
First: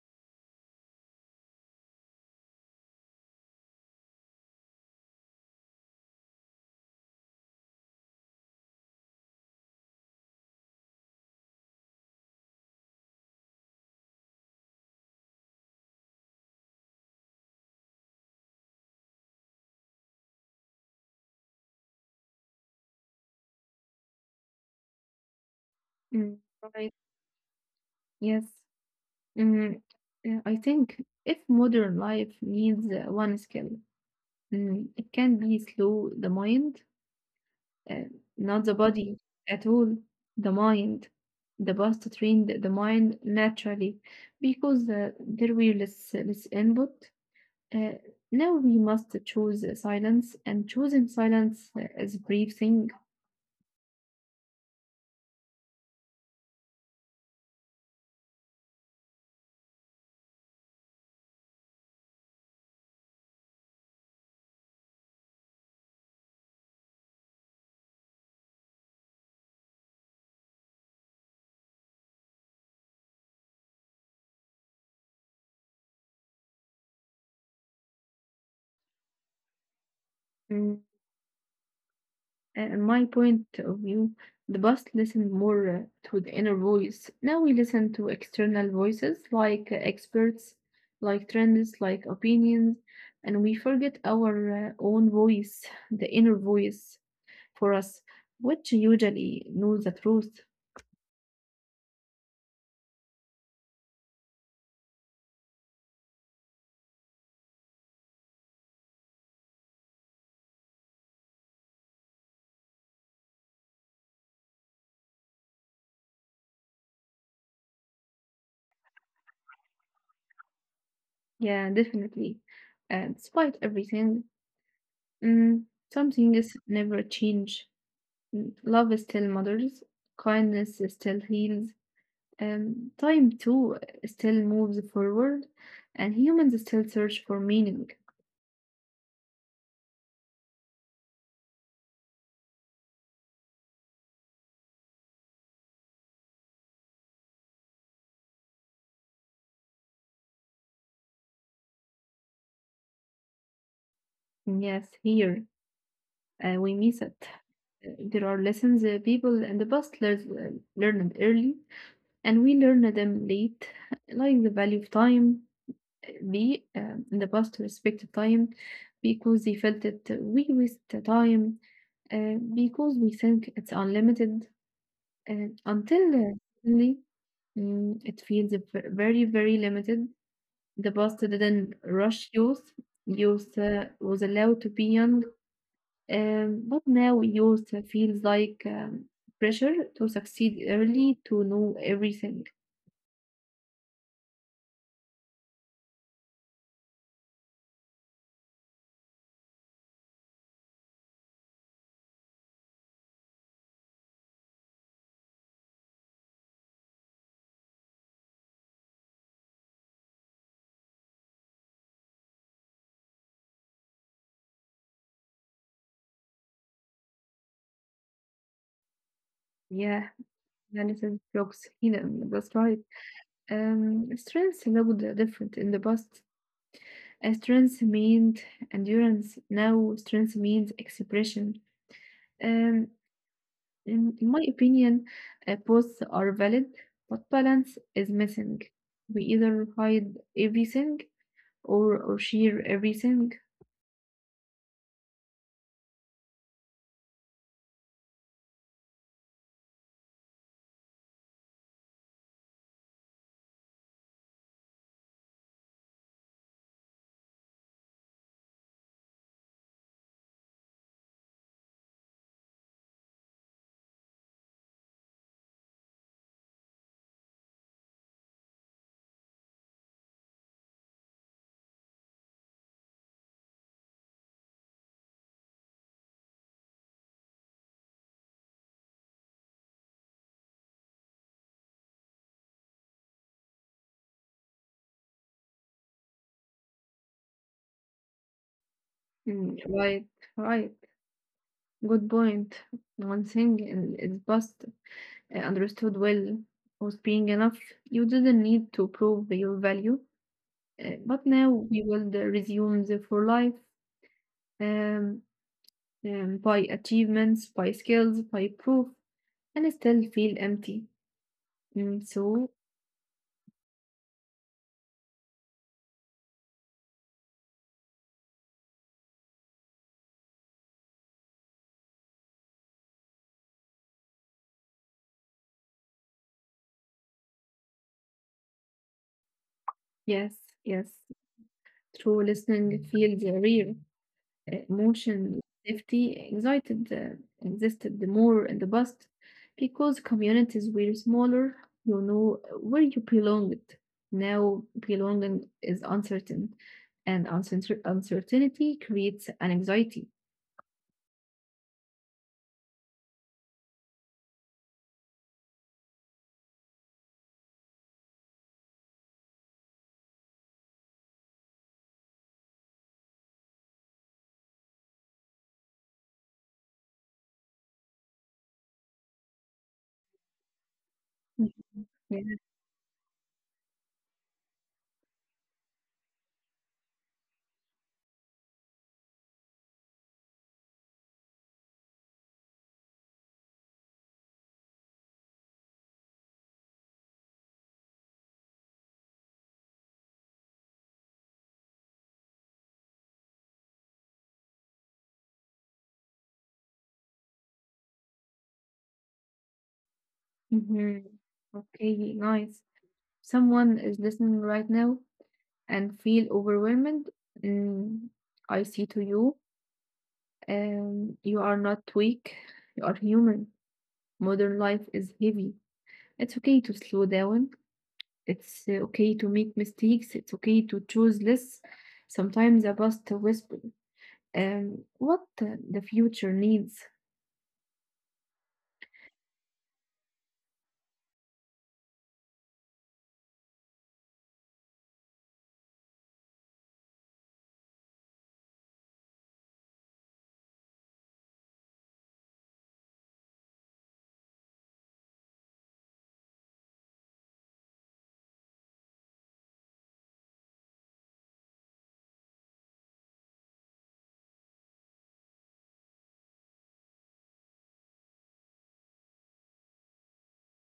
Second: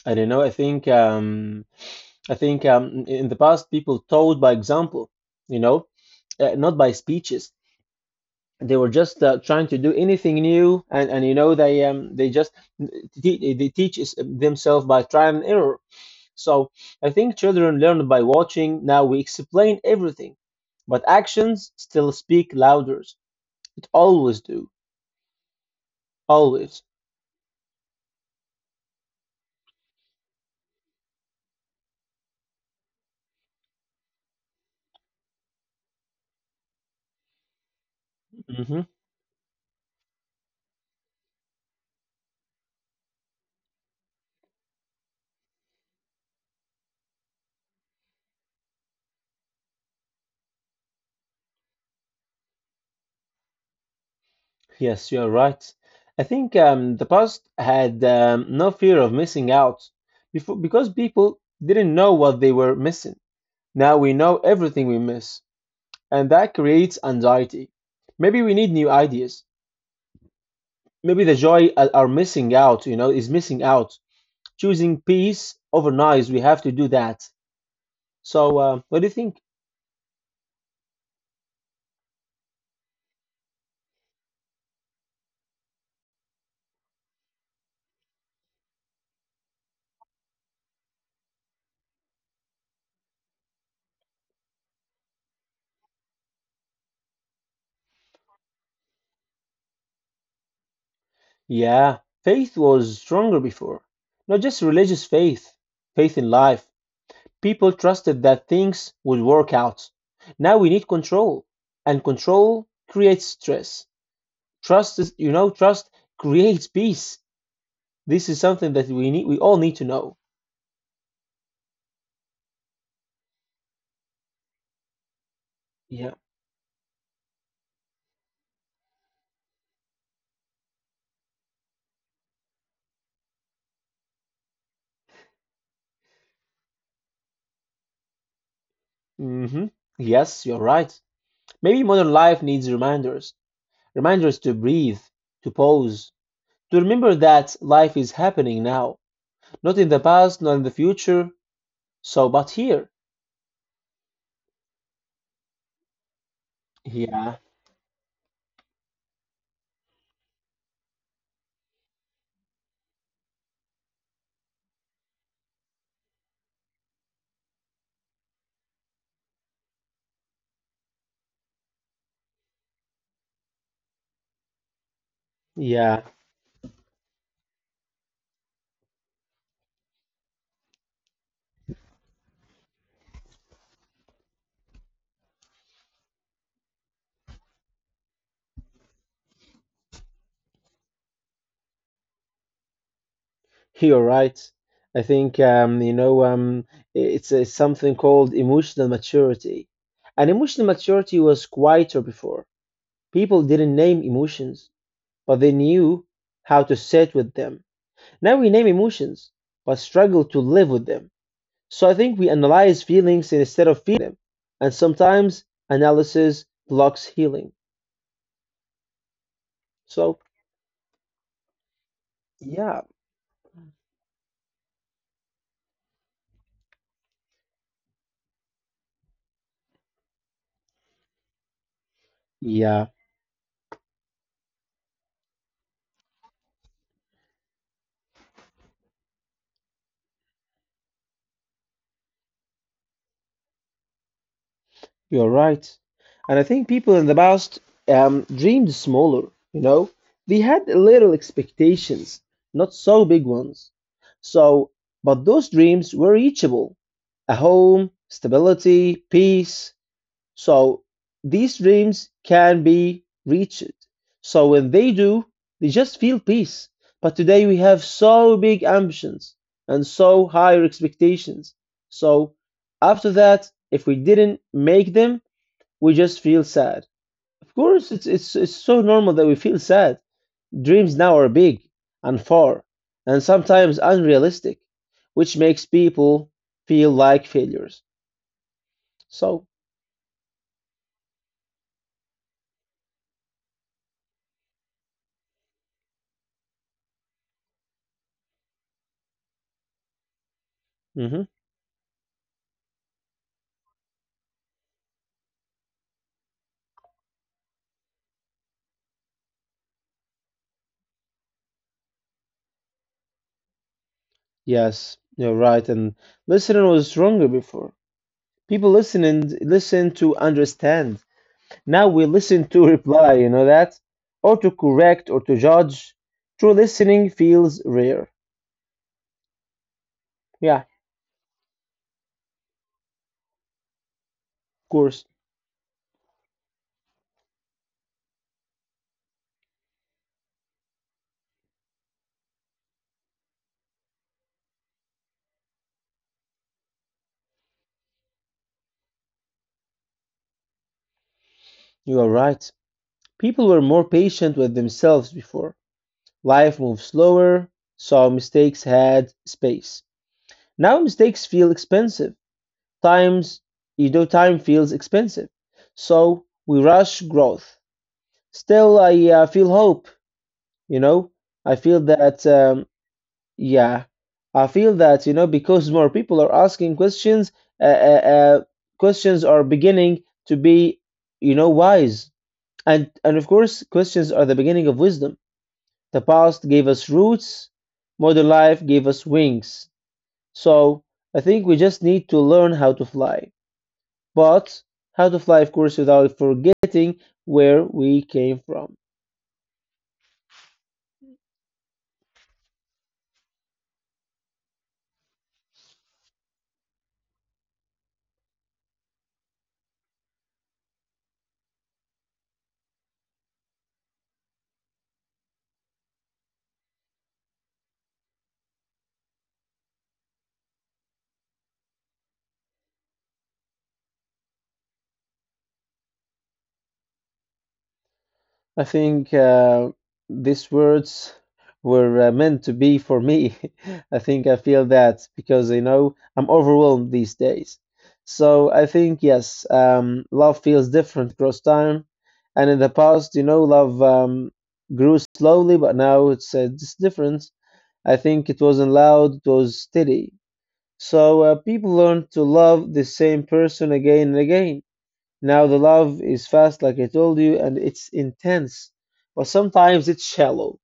I don't know. I think in the past people taught by example, you know, not by speeches. They were just trying to do anything new, and you know, they themselves by trial and error. So I think children learn by watching. Now we explain everything, but actions still speak louder. It always do.
Mm,
Always.
right. Yes. Mm, I think if modern life needs one skill, it can be slow the mind. Uh, Not the
Hmm.
body at all, the mind. The past trained the mind naturally because there were less input. Uh, Now we must choose silence, and choosing silence is breathing.
Yes, you are right. I think the past had no fear of missing out before because people didn't know what they were missing. Now we know everything we miss, and that creates anxiety. Maybe we need new ideas. Maybe the joy are missing out, you know, is missing out. Choosing peace over noise, we have to do that. So, what do you think?
My point of view, the past listened more to the inner voice. Now we listen to external voices like experts, like trends, like opinions, and we forget our own voice, the inner voice for us, which usually knows the truth.
Yeah, faith was stronger before. Not just religious faith, faith in life. People trusted that things would work out. Now we need control, and control creates stress. Trust is, you know, trust creates peace. This is something that we need, we all need to know.
Yeah, definitely. And despite everything, mm, some things never change. Mm, love still mothers, kindness still heals, time too still moves forward, and humans still search for meaning.
Hmm. Yes, you're right. Maybe modern life needs reminders. Reminders to breathe, to pause, to remember that life is happening now, not in the past, not in the future, so but here.
Yes, here we miss it.
Yeah,
There are lessons people in the past learned early, and we learn them late, like the value of time. We in the past respected time because they felt that we waste the time because we think it's unlimited uh, until
yeah,
uh, suddenly it feels very, very limited. The bus didn't rush youth. Youth was allowed to be young, but now youth feels like pressure to succeed early, to know everything.
you're right. I think it's something called emotional maturity. And emotional maturity was quieter before. People didn't name emotions, but they knew how to sit with them. Now we name emotions, but struggle to live with them. So I think we analyze feelings instead of feeling them. And sometimes analysis blocks healing.
Yeah,
So,
Jonathan Brooks, he know, that's right.
yeah,
Strength looked different in the past. Strength meant endurance. Now strength means expression. Um,
yeah,
in my opinion, both are valid, but balance is missing. We either hide everything or share everything.
you're right. And I think people in the past dreamed smaller, you know? They had little expectations, not so big ones. So, but those dreams were reachable, a home, stability, peace. So these dreams can be reached. So when they do, they just feel peace. But today we have so big ambitions and so higher expectations. So after that, if we didn't make them, we just feel sad. Of course, it's so normal that we feel sad. Dreams now are big and far and sometimes unrealistic, which makes people feel like failures. So,
Mm, right, right. Good point. Is best understood well was being enough. You didn't need to prove your value, but
mhm.
now we will resume the for life um, by achievements, by skills, by proof, and still feel empty. Mm, so
Yes, you're right. And listening was stronger before. People listen and listen to understand. Now we listen to reply, you know that? Or to correct or to judge. True listening feels rare.
yes,
Yeah, of
yes. True listening feels real.
course.
Emotion, safety, excited existed the more in the past because communities were smaller, you know where you belonged. Now belonging is uncertain, and uncertainty creates an anxiety.
You are right. People were more patient with themselves before. Life moved slower, so mistakes had space. Now mistakes feel expensive. Times, you know, time feels expensive. So we rush growth. Still, I feel hope, you know? I feel that,
Yeah.
yeah, I feel that, you know, because more people are asking questions, uh, uh, uh, questions are beginning to be, you know, wise. And of course, questions are the beginning of wisdom. The past gave us roots, modern life gave us wings. So I think we just need to learn how to fly. But how to fly, of course, without forgetting where we came from.
Hmm. Okay, nice. Someone is listening right now and feel overwhelmed. Mm, I see to you. You are not weak. You are human. Modern life is heavy. It's okay to slow down. It's okay to make mistakes. It's okay to choose less. Sometimes a bus whisper. What the future needs,
I think these words were meant to be for me. I think I feel that because you know I'm overwhelmed these days. So I think yes, love feels different across time, and in the past, you know, love grew slowly, but now it's different. I think it wasn't loud; it was steady. So people learn to love the same person again and again. Now the love is fast, like I told you, and it's intense, but sometimes it's shallow.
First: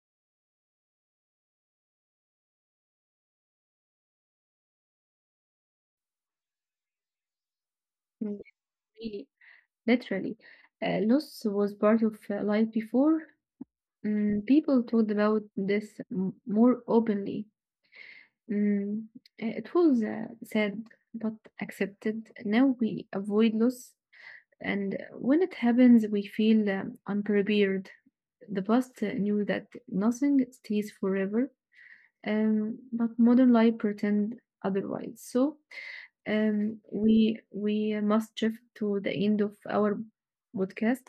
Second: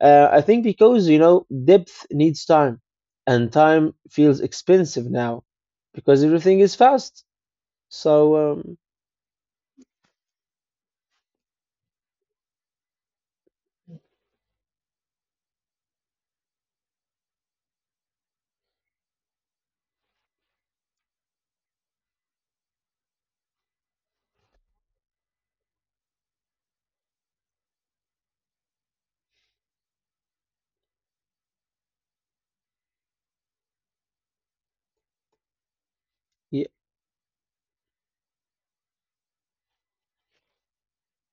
I think because, you know, depth needs time, and time feels expensive now because everything is fast. So,
Mm, really, literally. Loss was part of life before. People talked about this more openly. Mm, it was sad but accepted. Now we avoid loss. And when it happens, we feel unprepared. The past knew that nothing stays forever, but modern life pretend otherwise. So
yeah,
um, we we must shift to the end of our podcast.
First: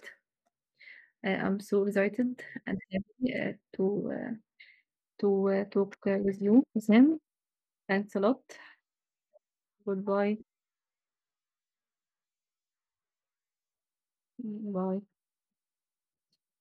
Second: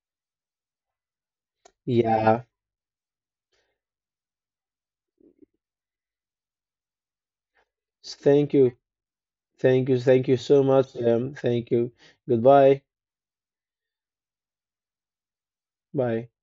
I'm so excited
yeah.
and happy to talk with you, Sam. Thanks a lot.
Thank you. Thank you. Thank you
Goodbye.
so much. Thank you. Goodbye.
Bye.
Bye.